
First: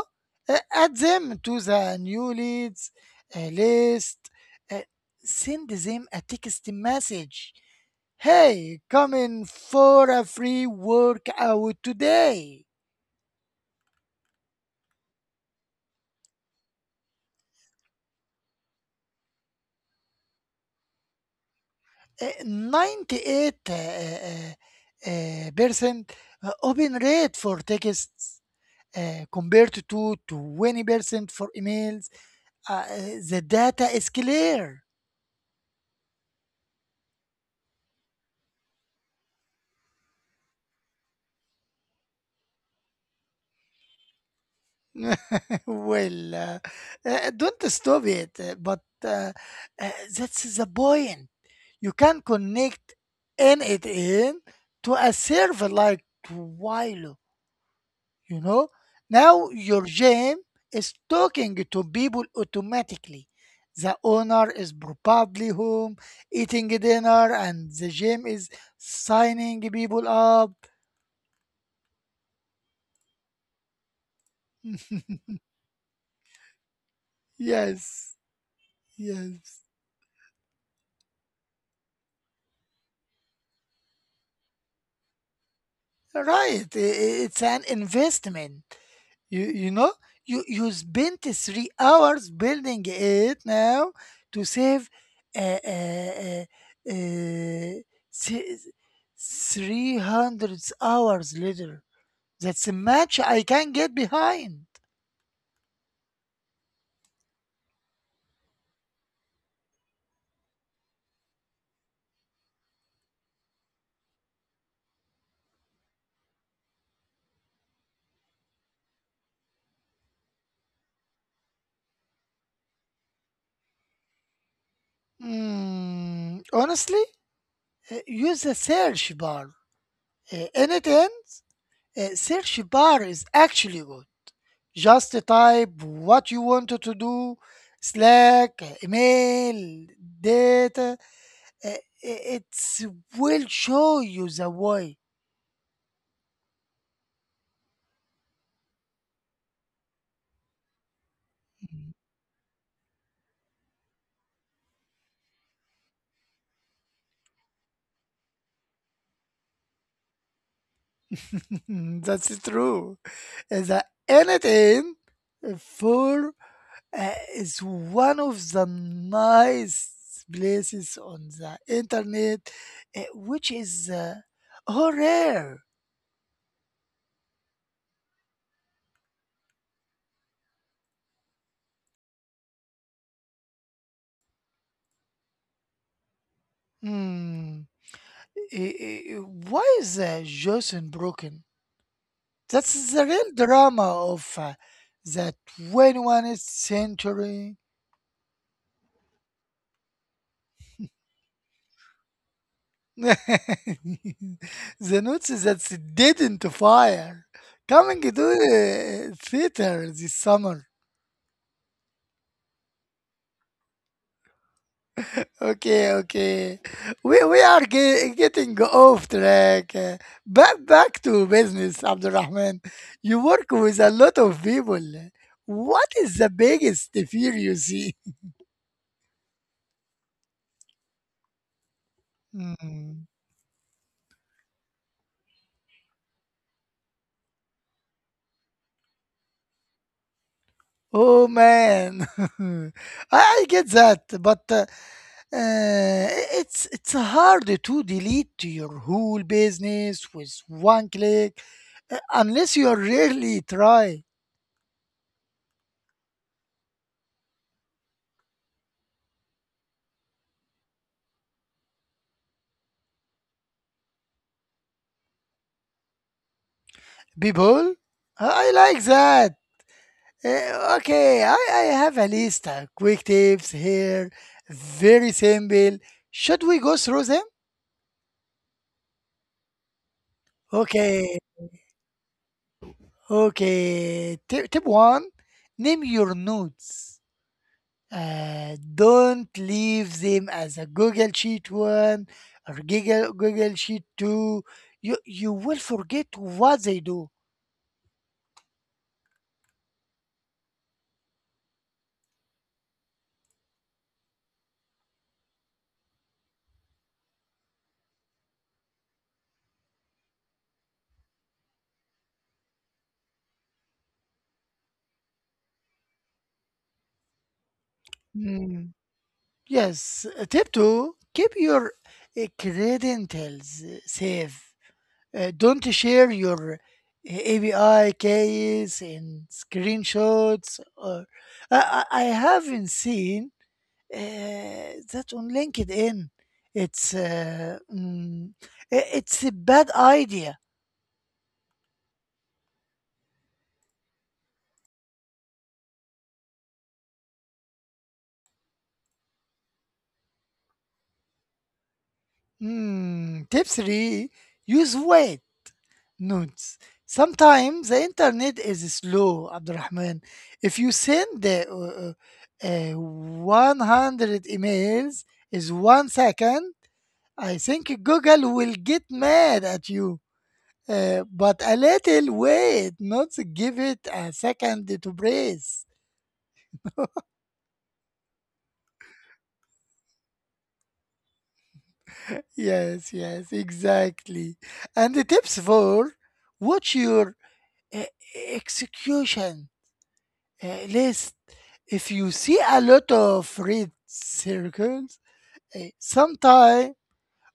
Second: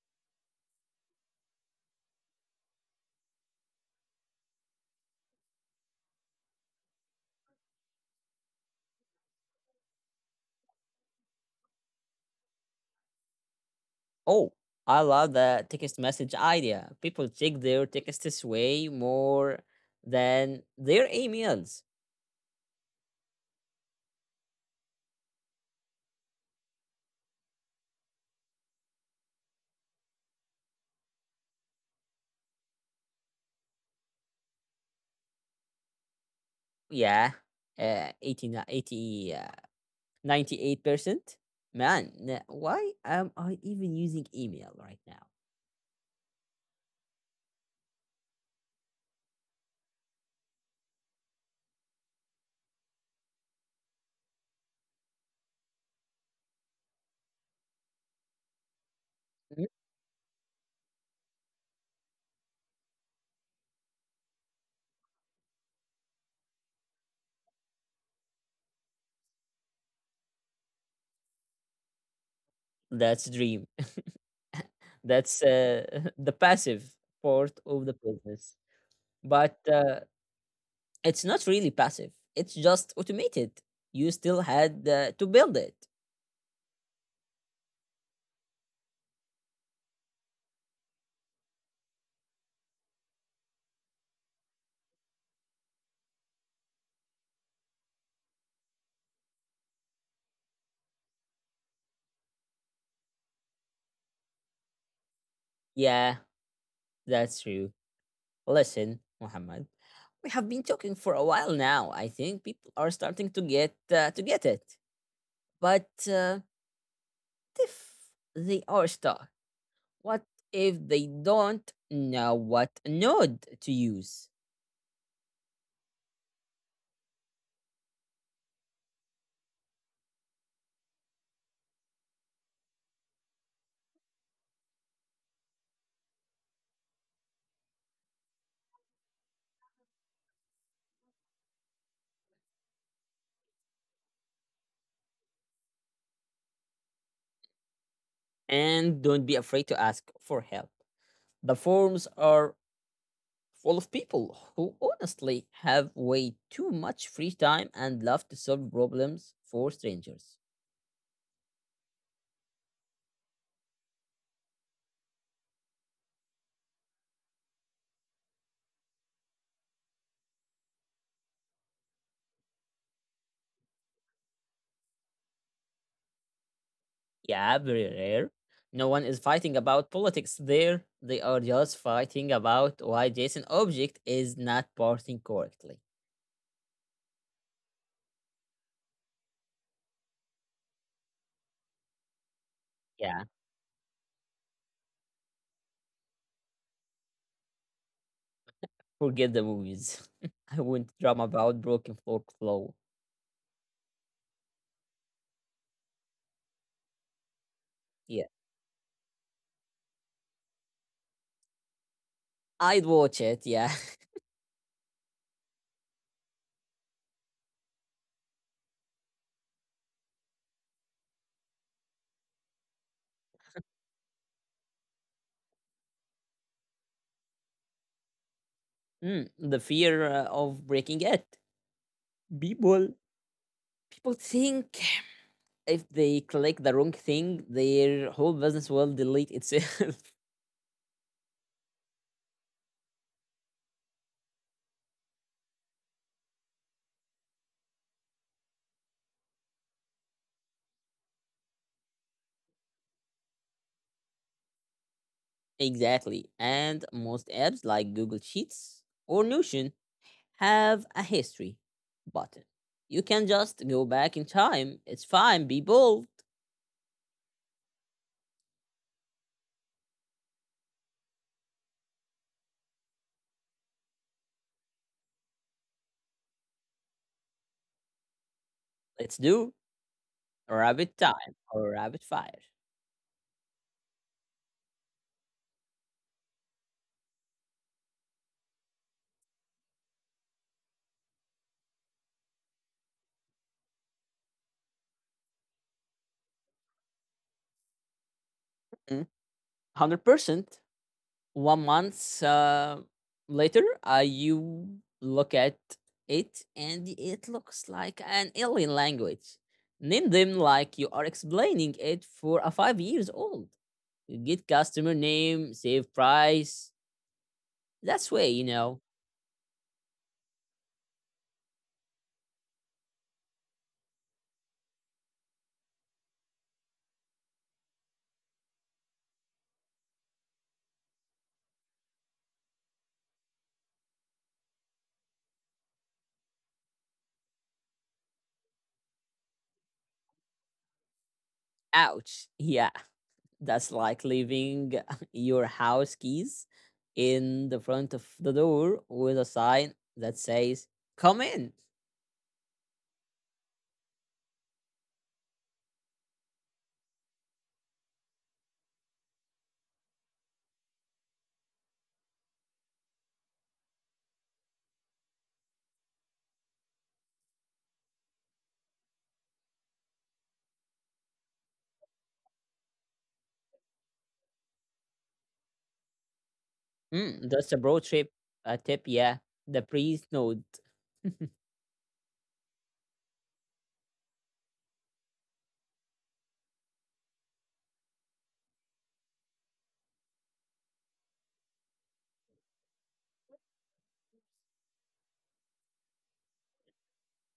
A: uh, add them to the new leads uh, list. Uh, Send them a text message, hey come in for a free workout today.
B: Oh, I love the text message idea. People check their texts way more than their emails.
A: Uh, ninety-eight uh, uh, uh, uh, percent uh, open rate for texts uh, compared to twenty percent for emails, uh, the data is clear.
B: Yeah. Uh, 80, eighty, uh, ninety-eight percent. Man, n- why am I even using email right now?
A: [LAUGHS] Well, uh, uh, don't stop it, uh, but uh, uh, that's the point. You can connect N it in to a server like Twilio, you know now
B: Mm,
A: your gym is talking to people automatically. The owner is probably home eating dinner and the gym is signing people up.
B: that's dream. [LAUGHS]
A: [LAUGHS]
B: That's uh, [LAUGHS] the passive part of the
A: Yes,
B: business. But
A: yes.
B: uh, it's not really passive. It's just automated. You still had uh, to build it.
A: Right. I- i- it's an investment. You you know you you spent three hours building it now to save uh, uh, uh, uh, three hundred hours later. That's a match I can get behind.
B: Yeah, that's true. Listen, Muhammad, we have been talking for a while now. I think people are starting to get uh, to get it. But uh, if they are stuck, what if they don't know what node to use?
A: Mm, honestly, uh, use the search bar. Uh, and it ends. Uh, search bar is actually good. Just type what you wanted to do: Slack, email, data. uh, i- will show you the way.
B: And don't be afraid to ask for help. The forms are full of people who honestly have way too much free time and love to solve problems for strangers.
A: [LAUGHS] That's true. The anything for uh, is one of the nice places on the internet, uh, which is uh, oh, rare.
B: Yeah, very rare. No one is fighting about politics there. They are just fighting about why JSON object is not parsing correctly.
A: Hmm. I- I- Why is uh, Jason broken? That's the
B: Yeah,
A: real drama of uh, the twenty-first century.
B: forget the movies. [LAUGHS] I wouldn't drama about broken workflow.
A: [LAUGHS] The notes that she didn't fire coming to
B: Yeah,
A: the theater this summer.
B: I'd watch it. Yeah. [LAUGHS]
A: Okay, okay. We, we are ge- getting off track. Uh, Back, back to business, Abdurrahman. You work with a lot of people. What is the biggest fear you see? [LAUGHS]
B: Mm, the fear uh, of breaking it. People,
A: Hmm.
B: people think if they click the wrong thing, their whole business will delete itself.
A: Oh man, [LAUGHS] I, I get that, but uh, uh, it's it's hard to delete your whole business with one click, uh, unless you are really try.
B: [LAUGHS] exactly. And most apps like Google Sheets or Notion have a history button. You can just go back in time. It's fine. Be bold.
A: People, I I like that. Uh, okay, I, I have a list of quick tips here. Very simple. Should we go through them?
B: Let's do rabbit
A: Okay,
B: time or rabbit fire.
A: okay. Tip, tip one: name your nodes. Uh, don't leave them as a Google Sheet one or Google, Google Sheet two. You, you will forget what they do.
B: Mm, one Hundred percent. One month uh, later, uh, you look at it and it looks like an alien language. Name them like you are explaining it for a five years old. You get customer name, save price. That's way, you
A: Mm,
B: know.
A: yes. Uh, Tip two: keep your uh, credentials uh, safe. Uh, don't share your uh, A P I keys and screenshots. Or I, I I haven't seen Uh, that on LinkedIn. It's uh, mm, i- it's a bad idea.
B: Ouch. [LAUGHS] Yeah, that's like leaving [LAUGHS] your house keys in the front of the door with a sign that says, Come in.
A: Mm, tip three: use wait notes. Sometimes the internet is slow, Abdurrahman. If you send uh, uh, uh, one hundred emails is one second, I think Google will get mad at you. Uh, but a little wait, not give it a second to breathe.
B: Mm, that's a broad trip uh, tip, yeah. The priest note,
A: Yes, yes, exactly. And the tips for watch your uh, execution uh, list. If you see a lot of red circles, uh, sometime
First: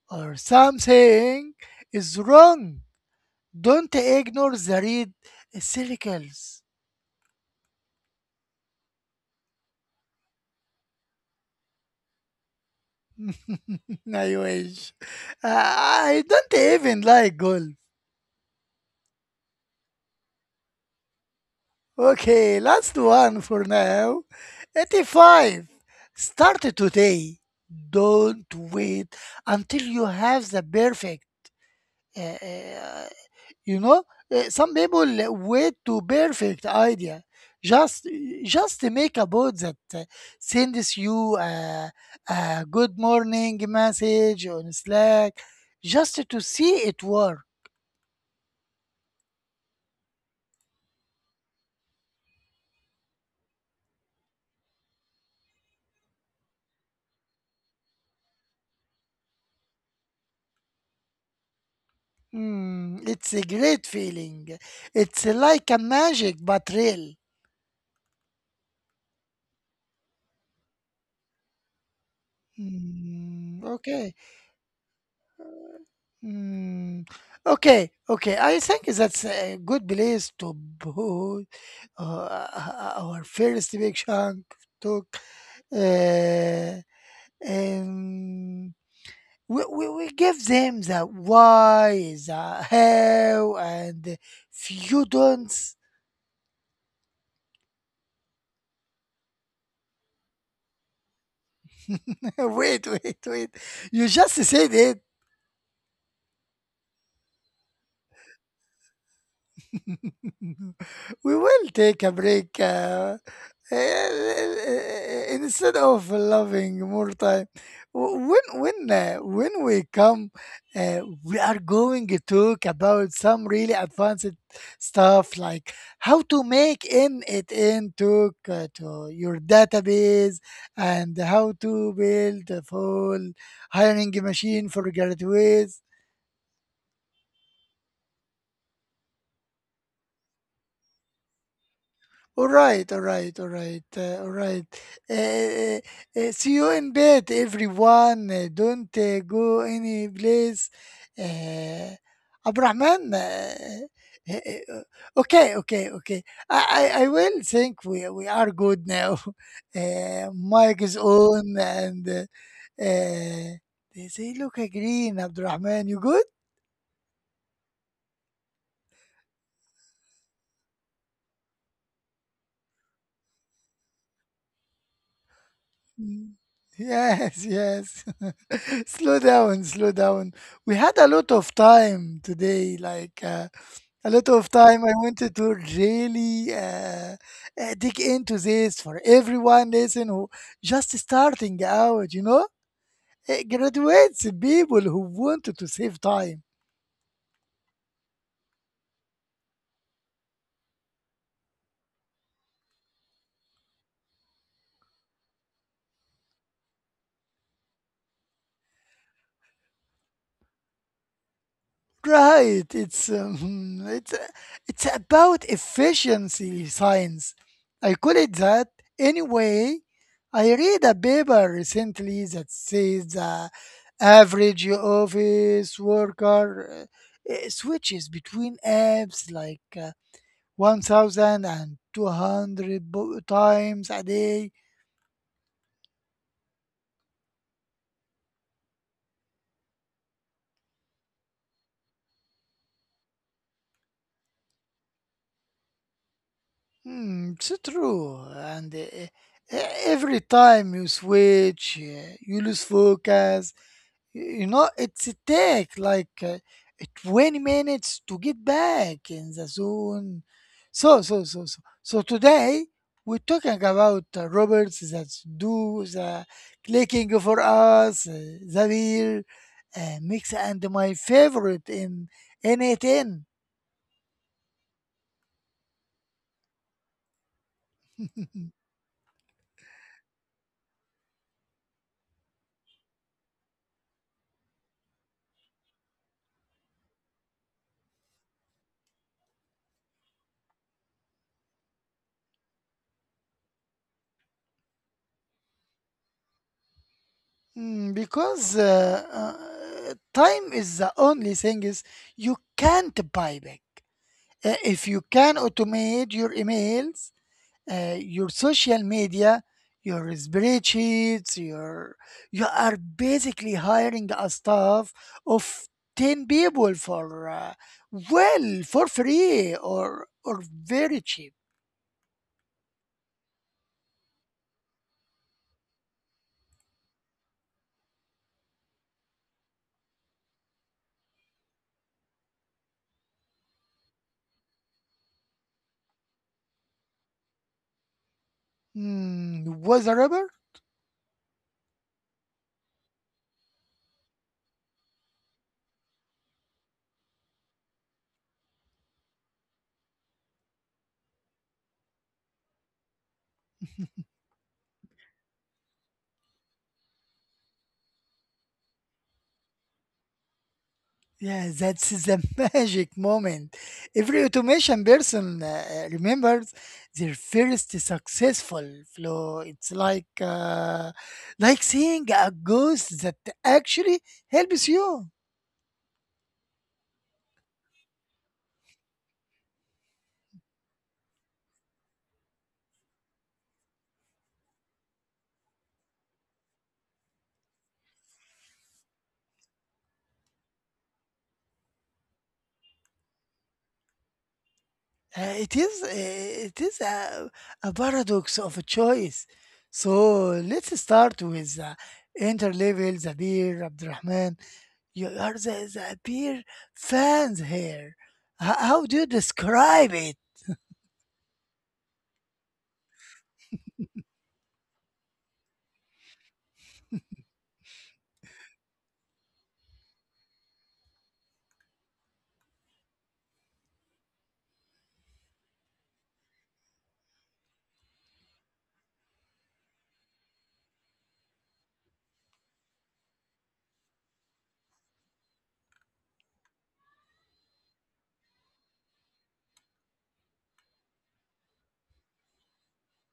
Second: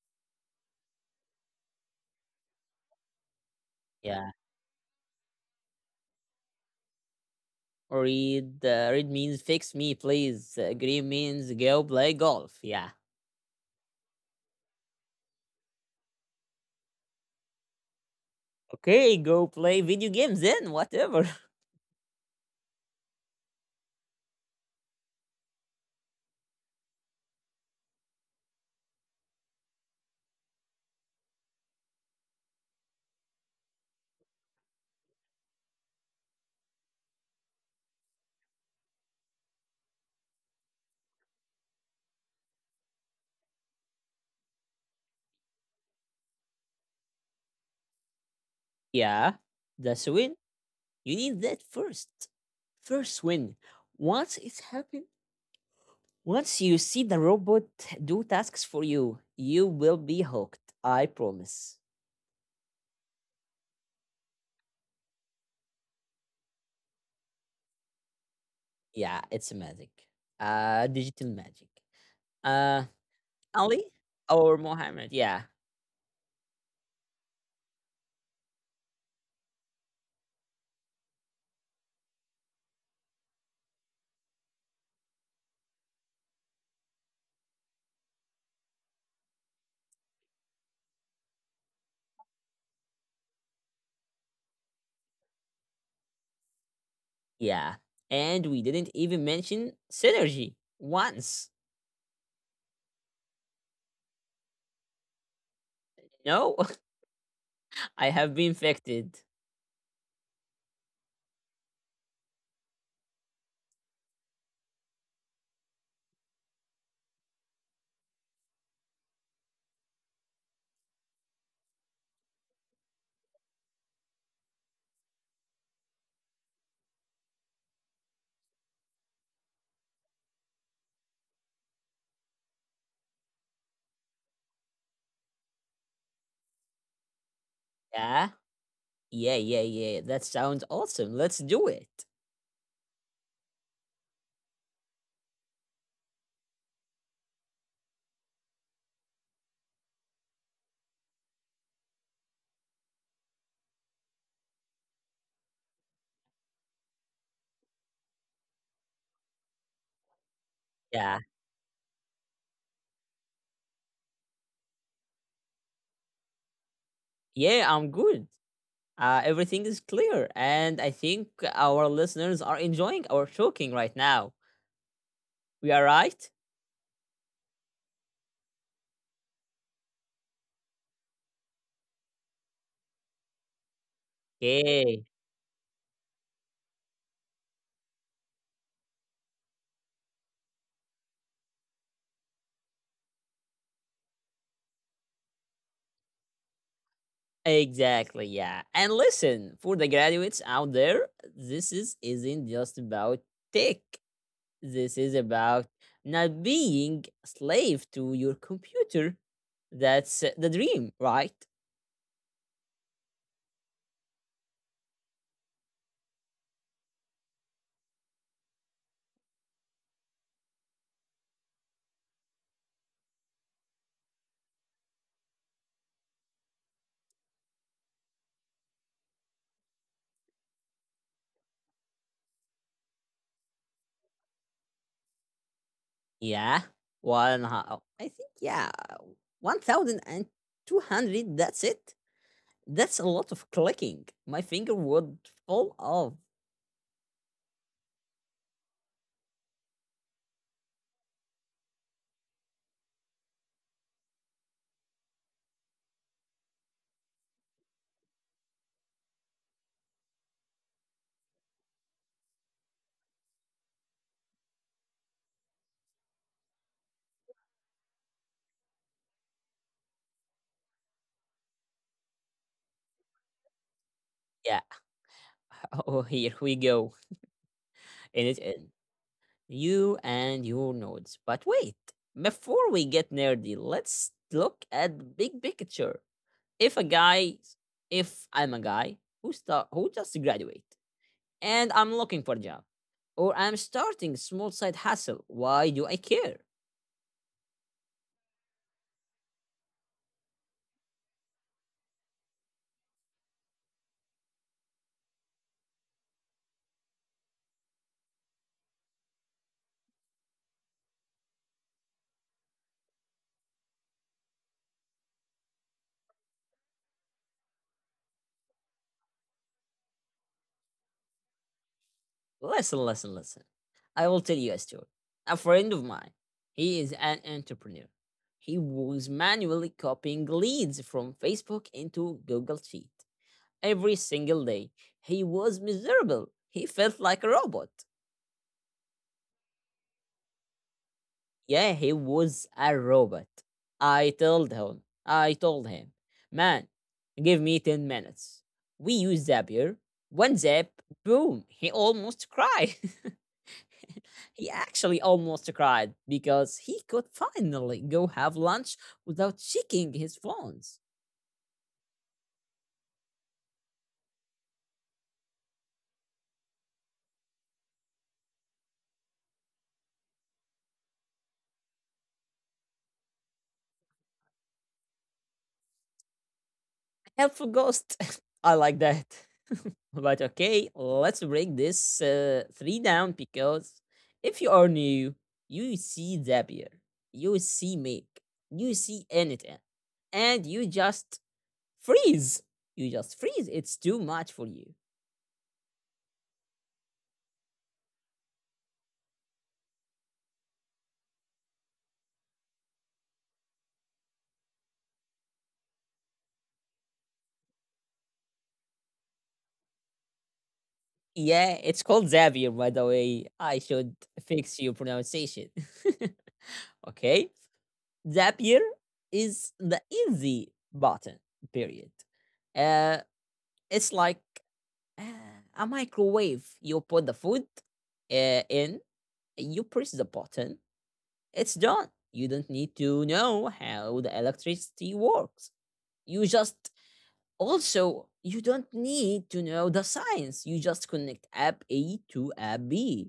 A: or something is wrong. Don't
B: yeah.
A: ignore the red eh, circles.
B: Read uh, red means fix me, please. Uh, green means go play golf, yeah.
A: [LAUGHS] I wish. I I don't even like golf.
B: Okay, go play video games then, whatever.
A: Okay, last one for now. eighty-five. Start today. Don't wait until you have the perfect. uh, uh, you know, Uh, some people wait to perfect idea. Just, just make a bot that uh, sends you a, a good morning message on Slack, just to see it work.
B: [LAUGHS] Yeah, that's a win. You need that first. First win. Once it's happened, once you see the robot do tasks for you, you will be hooked. I promise.
A: Mm, it's a great feeling. It's like a magic, but real.
B: Yeah, it's magic. Uh, digital magic. Uh,
A: Mm,
B: Ali
A: okay.
B: or Mohammed. Yeah,
A: Mm, okay. Okay. I think that's a good place to put uh, uh, our first big chunk talk. Uh, um, we, we, we give them the why, the how, and if you don't.
B: yeah. And we didn't even mention synergy once.
A: [LAUGHS] Wait, wait, wait. You just said it.
B: No, [LAUGHS] I have been infected.
A: [LAUGHS] We will take a break. Uh, [LAUGHS] instead of loving more time, w- when when uh, when we come, uh, we are going to talk about some really advanced stuff like how to make in it in talk uh, to your database and how to build a full hiring machine for graduates.
B: Yeah, yeah, yeah, yeah. That sounds awesome. Let's do it.
A: Alright, alright, alright, uh, alright. Uh, uh, See you in bed, everyone. Uh, don't uh, go any place. Uh, Abrahman. Uh, uh, uh, okay, okay, okay. I, I, I will think we, we are good now. [LAUGHS] Uh, mic is
B: Yeah,
A: on and uh, uh, they say, look, green, Abdurrahman, you good?
B: yeah, I'm good. Uh, everything is clear, and I think our listeners are enjoying our talking right now. We are right?
A: Mm. Yes, yes. [LAUGHS] Slow down, slow down. We had a lot of time today, like uh, a lot of time. I
B: Yeah,
A: wanted to really uh, uh, dig into this for everyone listen who just starting out, you know, Uh, graduates, people who wanted to save time.
B: exactly. Yeah. And listen, for the graduates out there, this is, isn't just about tech. This is about not being a slave to your computer. That's uh, the dream, right?
A: Right. It's um, [LAUGHS] it's it's about efficiency science. I call it that anyway. I read a paper recently that says the average office worker uh, uh, switches between apps like uh, one thousand bo- times a day.
B: Yeah. One, ho- I think, yeah, one thousand two hundred. That's it. That's a lot of clicking. My finger would fall off.
A: Hmm, it's true. And uh, uh, every time you switch, uh, you lose focus You know, It's take like uh, twenty minutes to get back in the zone. So, so, so, so, so today we're talking about uh, robots that do the clicking for us, uh, the beer, uh, mix, and my favorite in N eight N.
B: Yeah. [LAUGHS] Oh, here we go. In it,
A: [LAUGHS]
B: in. You and your nodes. But wait, before we get nerdy, let's look at the big picture. if a guy, if I'm a guy who start who just graduate and I'm looking for a job, or I'm starting small side hustle, why do I care?
A: Mm, because uh, uh, time is the only thing is you can't buy back. Uh, If you can automate your emails, uh, your social media, your spreadsheets, your you are basically hiring a staff of ten people for uh, well, for free or or very cheap.
B: Listen, listen, listen. I will tell you a story. A friend of mine, he is an entrepreneur. He was manually copying leads from Facebook into Google Sheet every single day. He was miserable. He felt like a robot.
A: Hmm, was a rubber?
B: Yeah, he was a robot. I told him. I told him, man, give me ten minutes. We use Zapier. One zap, boom, he almost cried. [LAUGHS] He actually almost cried because he could finally go have lunch without checking his phones.
A: Yeah, that's the [LAUGHS] magic moment. Every automation person uh, remembers their first successful flow. It's like uh, like seeing a ghost that actually helps you.
B: Helpful ghost. [LAUGHS] I like that. [LAUGHS] But okay, let's break this uh, three down because if you are new, you see Zapier, you see Make, you see anything, and you just freeze. You just freeze. It's too much for you.
A: Uh, it is uh, it is a, a paradox of a choice. So let's start with the interlevel, the beer, Abdurrahman. You are the, the beer fans here. H- how do you describe it?
B: Yeah, it's called Zapier, by the way. I should fix your pronunciation. [LAUGHS] Okay, Zapier is the easy button. Period. Uh, it's like Uh, a microwave. You put the food uh, in, you press the button, it's done. You don't need to know how the electricity works. You just also you don't need to know the science. You just connect app A to app B.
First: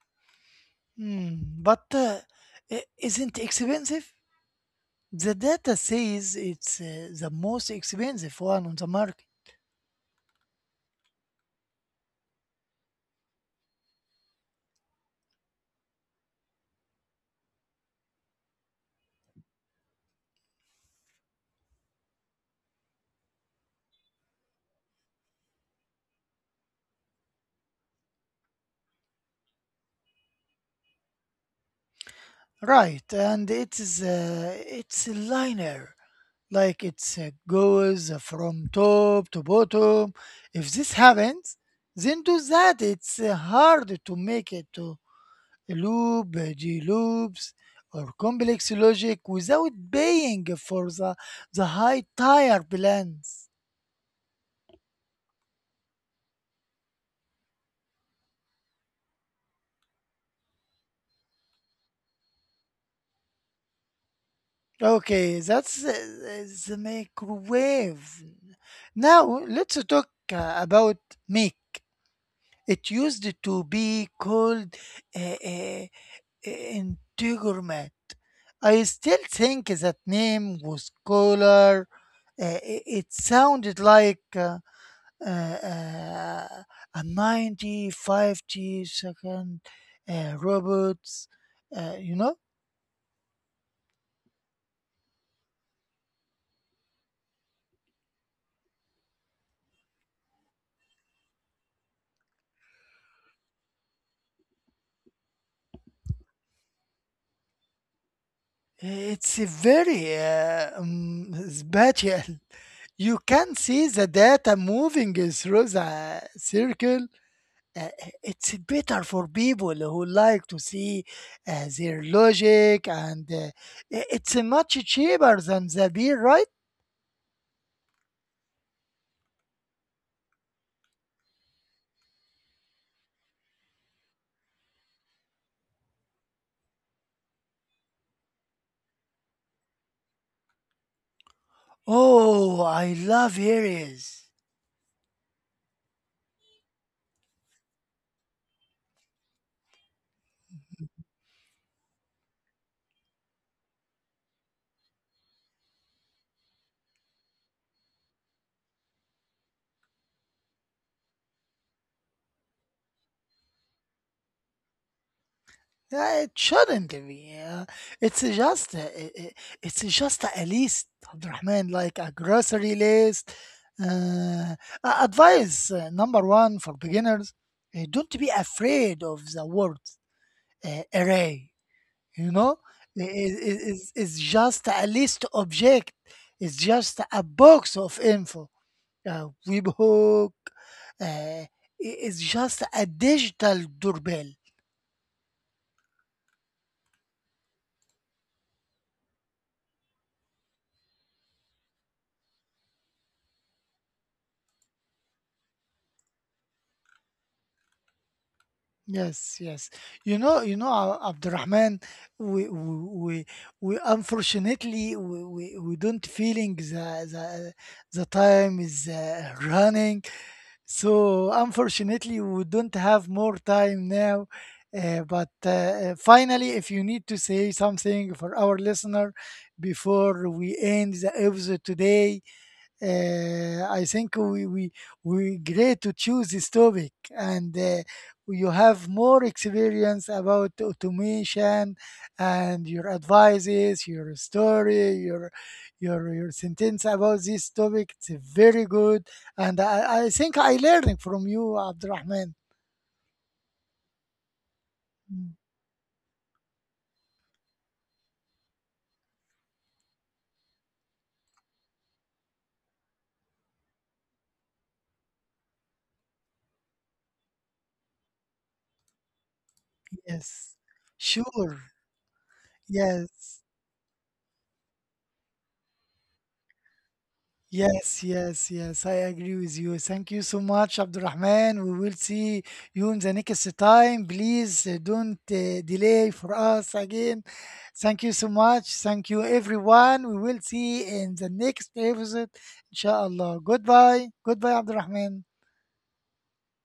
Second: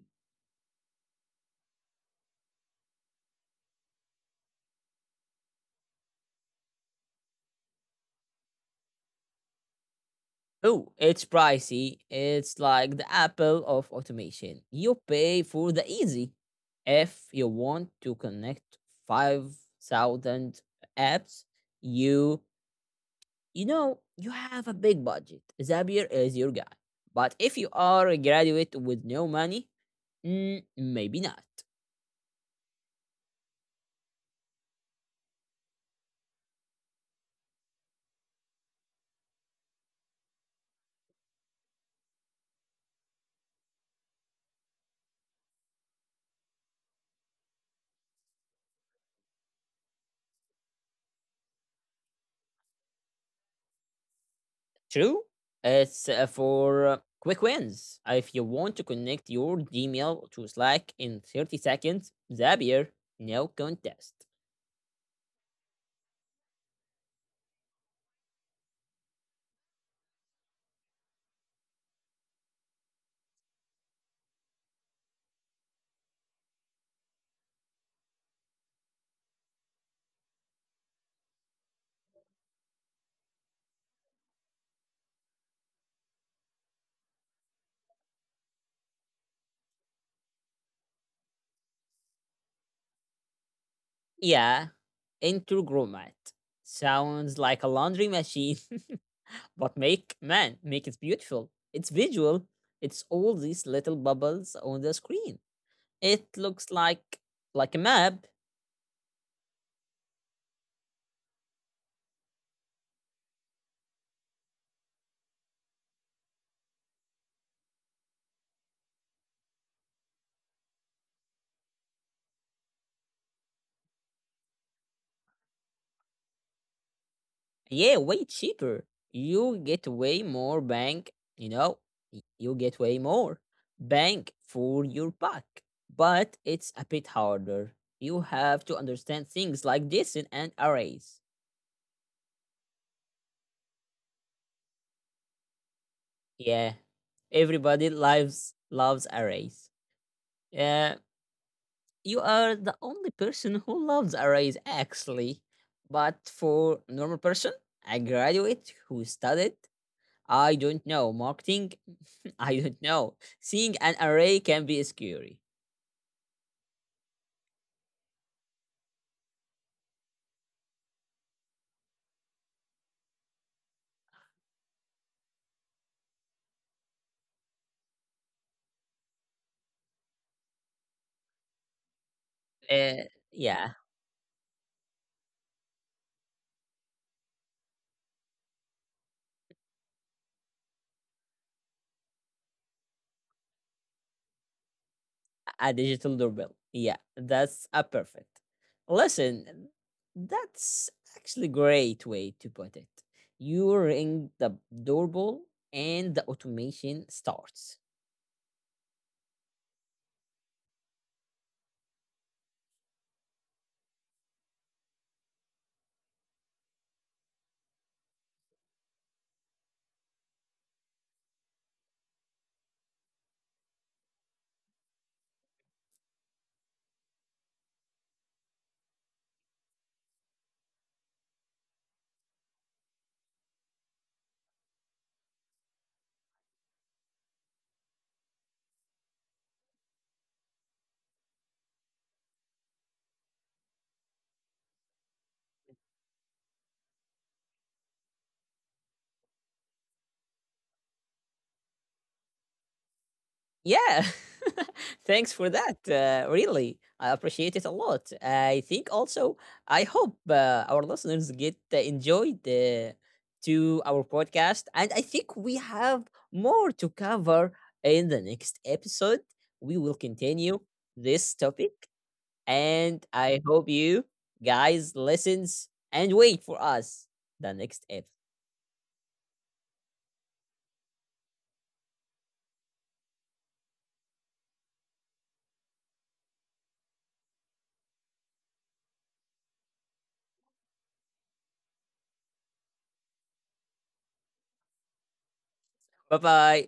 A: Hmm, but uh, i- isn't expensive? The data says it's uh, the most expensive one on the market.
B: Oh, it's pricey. It's like the Apple of automation. You pay for the easy. If you want to connect five thousand apps, you you know, you have a big budget. Zapier is your guy. But if you are a graduate with no money, mm, maybe not.
A: Right, and it is uh, it's linear. Like it uh, goes from top to bottom. If this happens, then do that. It's uh, hard to make it to a loop, uh, G loops, or complex logic without paying for the, the high tire plans.
B: True? It's uh, for uh, quick wins. If you want to connect your Gmail to Slack in thirty seconds, Zapier, no contest.
A: Okay, that's uh, the microwave. Now let's talk uh, about make. It used to be called uh, uh, Integourmet. I still think that name was cooler. Uh, i- it sounded like uh, uh, uh, a ninety, fifty second uh, robots, uh, you know?
B: Yeah, Intergromat. Sounds like a laundry machine, [LAUGHS] but make, man, make it beautiful. It's visual. It's all these little bubbles on the screen. It looks like like a map.
A: It's a very uh, um, [LAUGHS] spatial. You can see the data moving through the circle, uh, it's better for people who like to see uh, their logic and uh, i- it's much cheaper than the beer, right?
B: Yeah, way cheaper. You get way more bank, you know, y- you get way more bank for your buck. But it's a bit harder. You have to understand things like distance and arrays.
A: Oh, I love Harry's.
B: Yeah. Everybody loves loves arrays. Yeah, you are the only person who loves arrays actually. But for normal person, a graduate who studied I don't know. Marketing? [LAUGHS] I don't know. Seeing an array can be scary.
A: Uh, It shouldn't be. uh, It's just uh, i- i- it's just a list, Abdurrahman, like a grocery list. Uh, a- Advice uh, number one for beginners: uh, don't be afraid of the words uh, array. you know
B: Uh,
A: I- i- i-
B: yeah,
A: it's, it's just a list object. It's just a box of info. A webhook, uh, i- it's just a digital doorbell.
B: a digital doorbell. Yeah, that's a perfect. Listen, that's actually great way to put it. You ring the doorbell and the automation starts.
A: Yes, yes. you know you know Ab- abdurrahman, we we we, we unfortunately, we, we, we don't feeling the, the the time is uh, running. So unfortunately, we don't have more time now. Uh, but uh, uh, finally, if you need to say something for our listener before we end the episode today, uh, I think we we we great to choose this topic, and uh, you have more experience about automation and your advices, your story, your your your sentence about this topic. It's very good, and I, I think I learning from you, Abdurrahman.
B: Yeah. [LAUGHS]
A: Mm.
B: Thanks for that. Uh, really, I appreciate it a lot. I think also, I hope uh, our listeners get uh, enjoyed uh, to our podcast, and I think we have more to cover in the next episode. We will
A: Yes,
B: continue this
A: sure.
B: topic, and I
A: Yes,
B: hope you guys listens and wait for us the next
A: yes,
B: episode.
A: yes, yes. I agree with you. Thank you so much, Abdurrahman. We will see you in the next time. Please uh, don't uh, delay for us again. Thank you so much. Thank you, everyone. We will see in the next episode, inshallah. Goodbye. Goodbye, Abdurrahman.
B: Bye bye.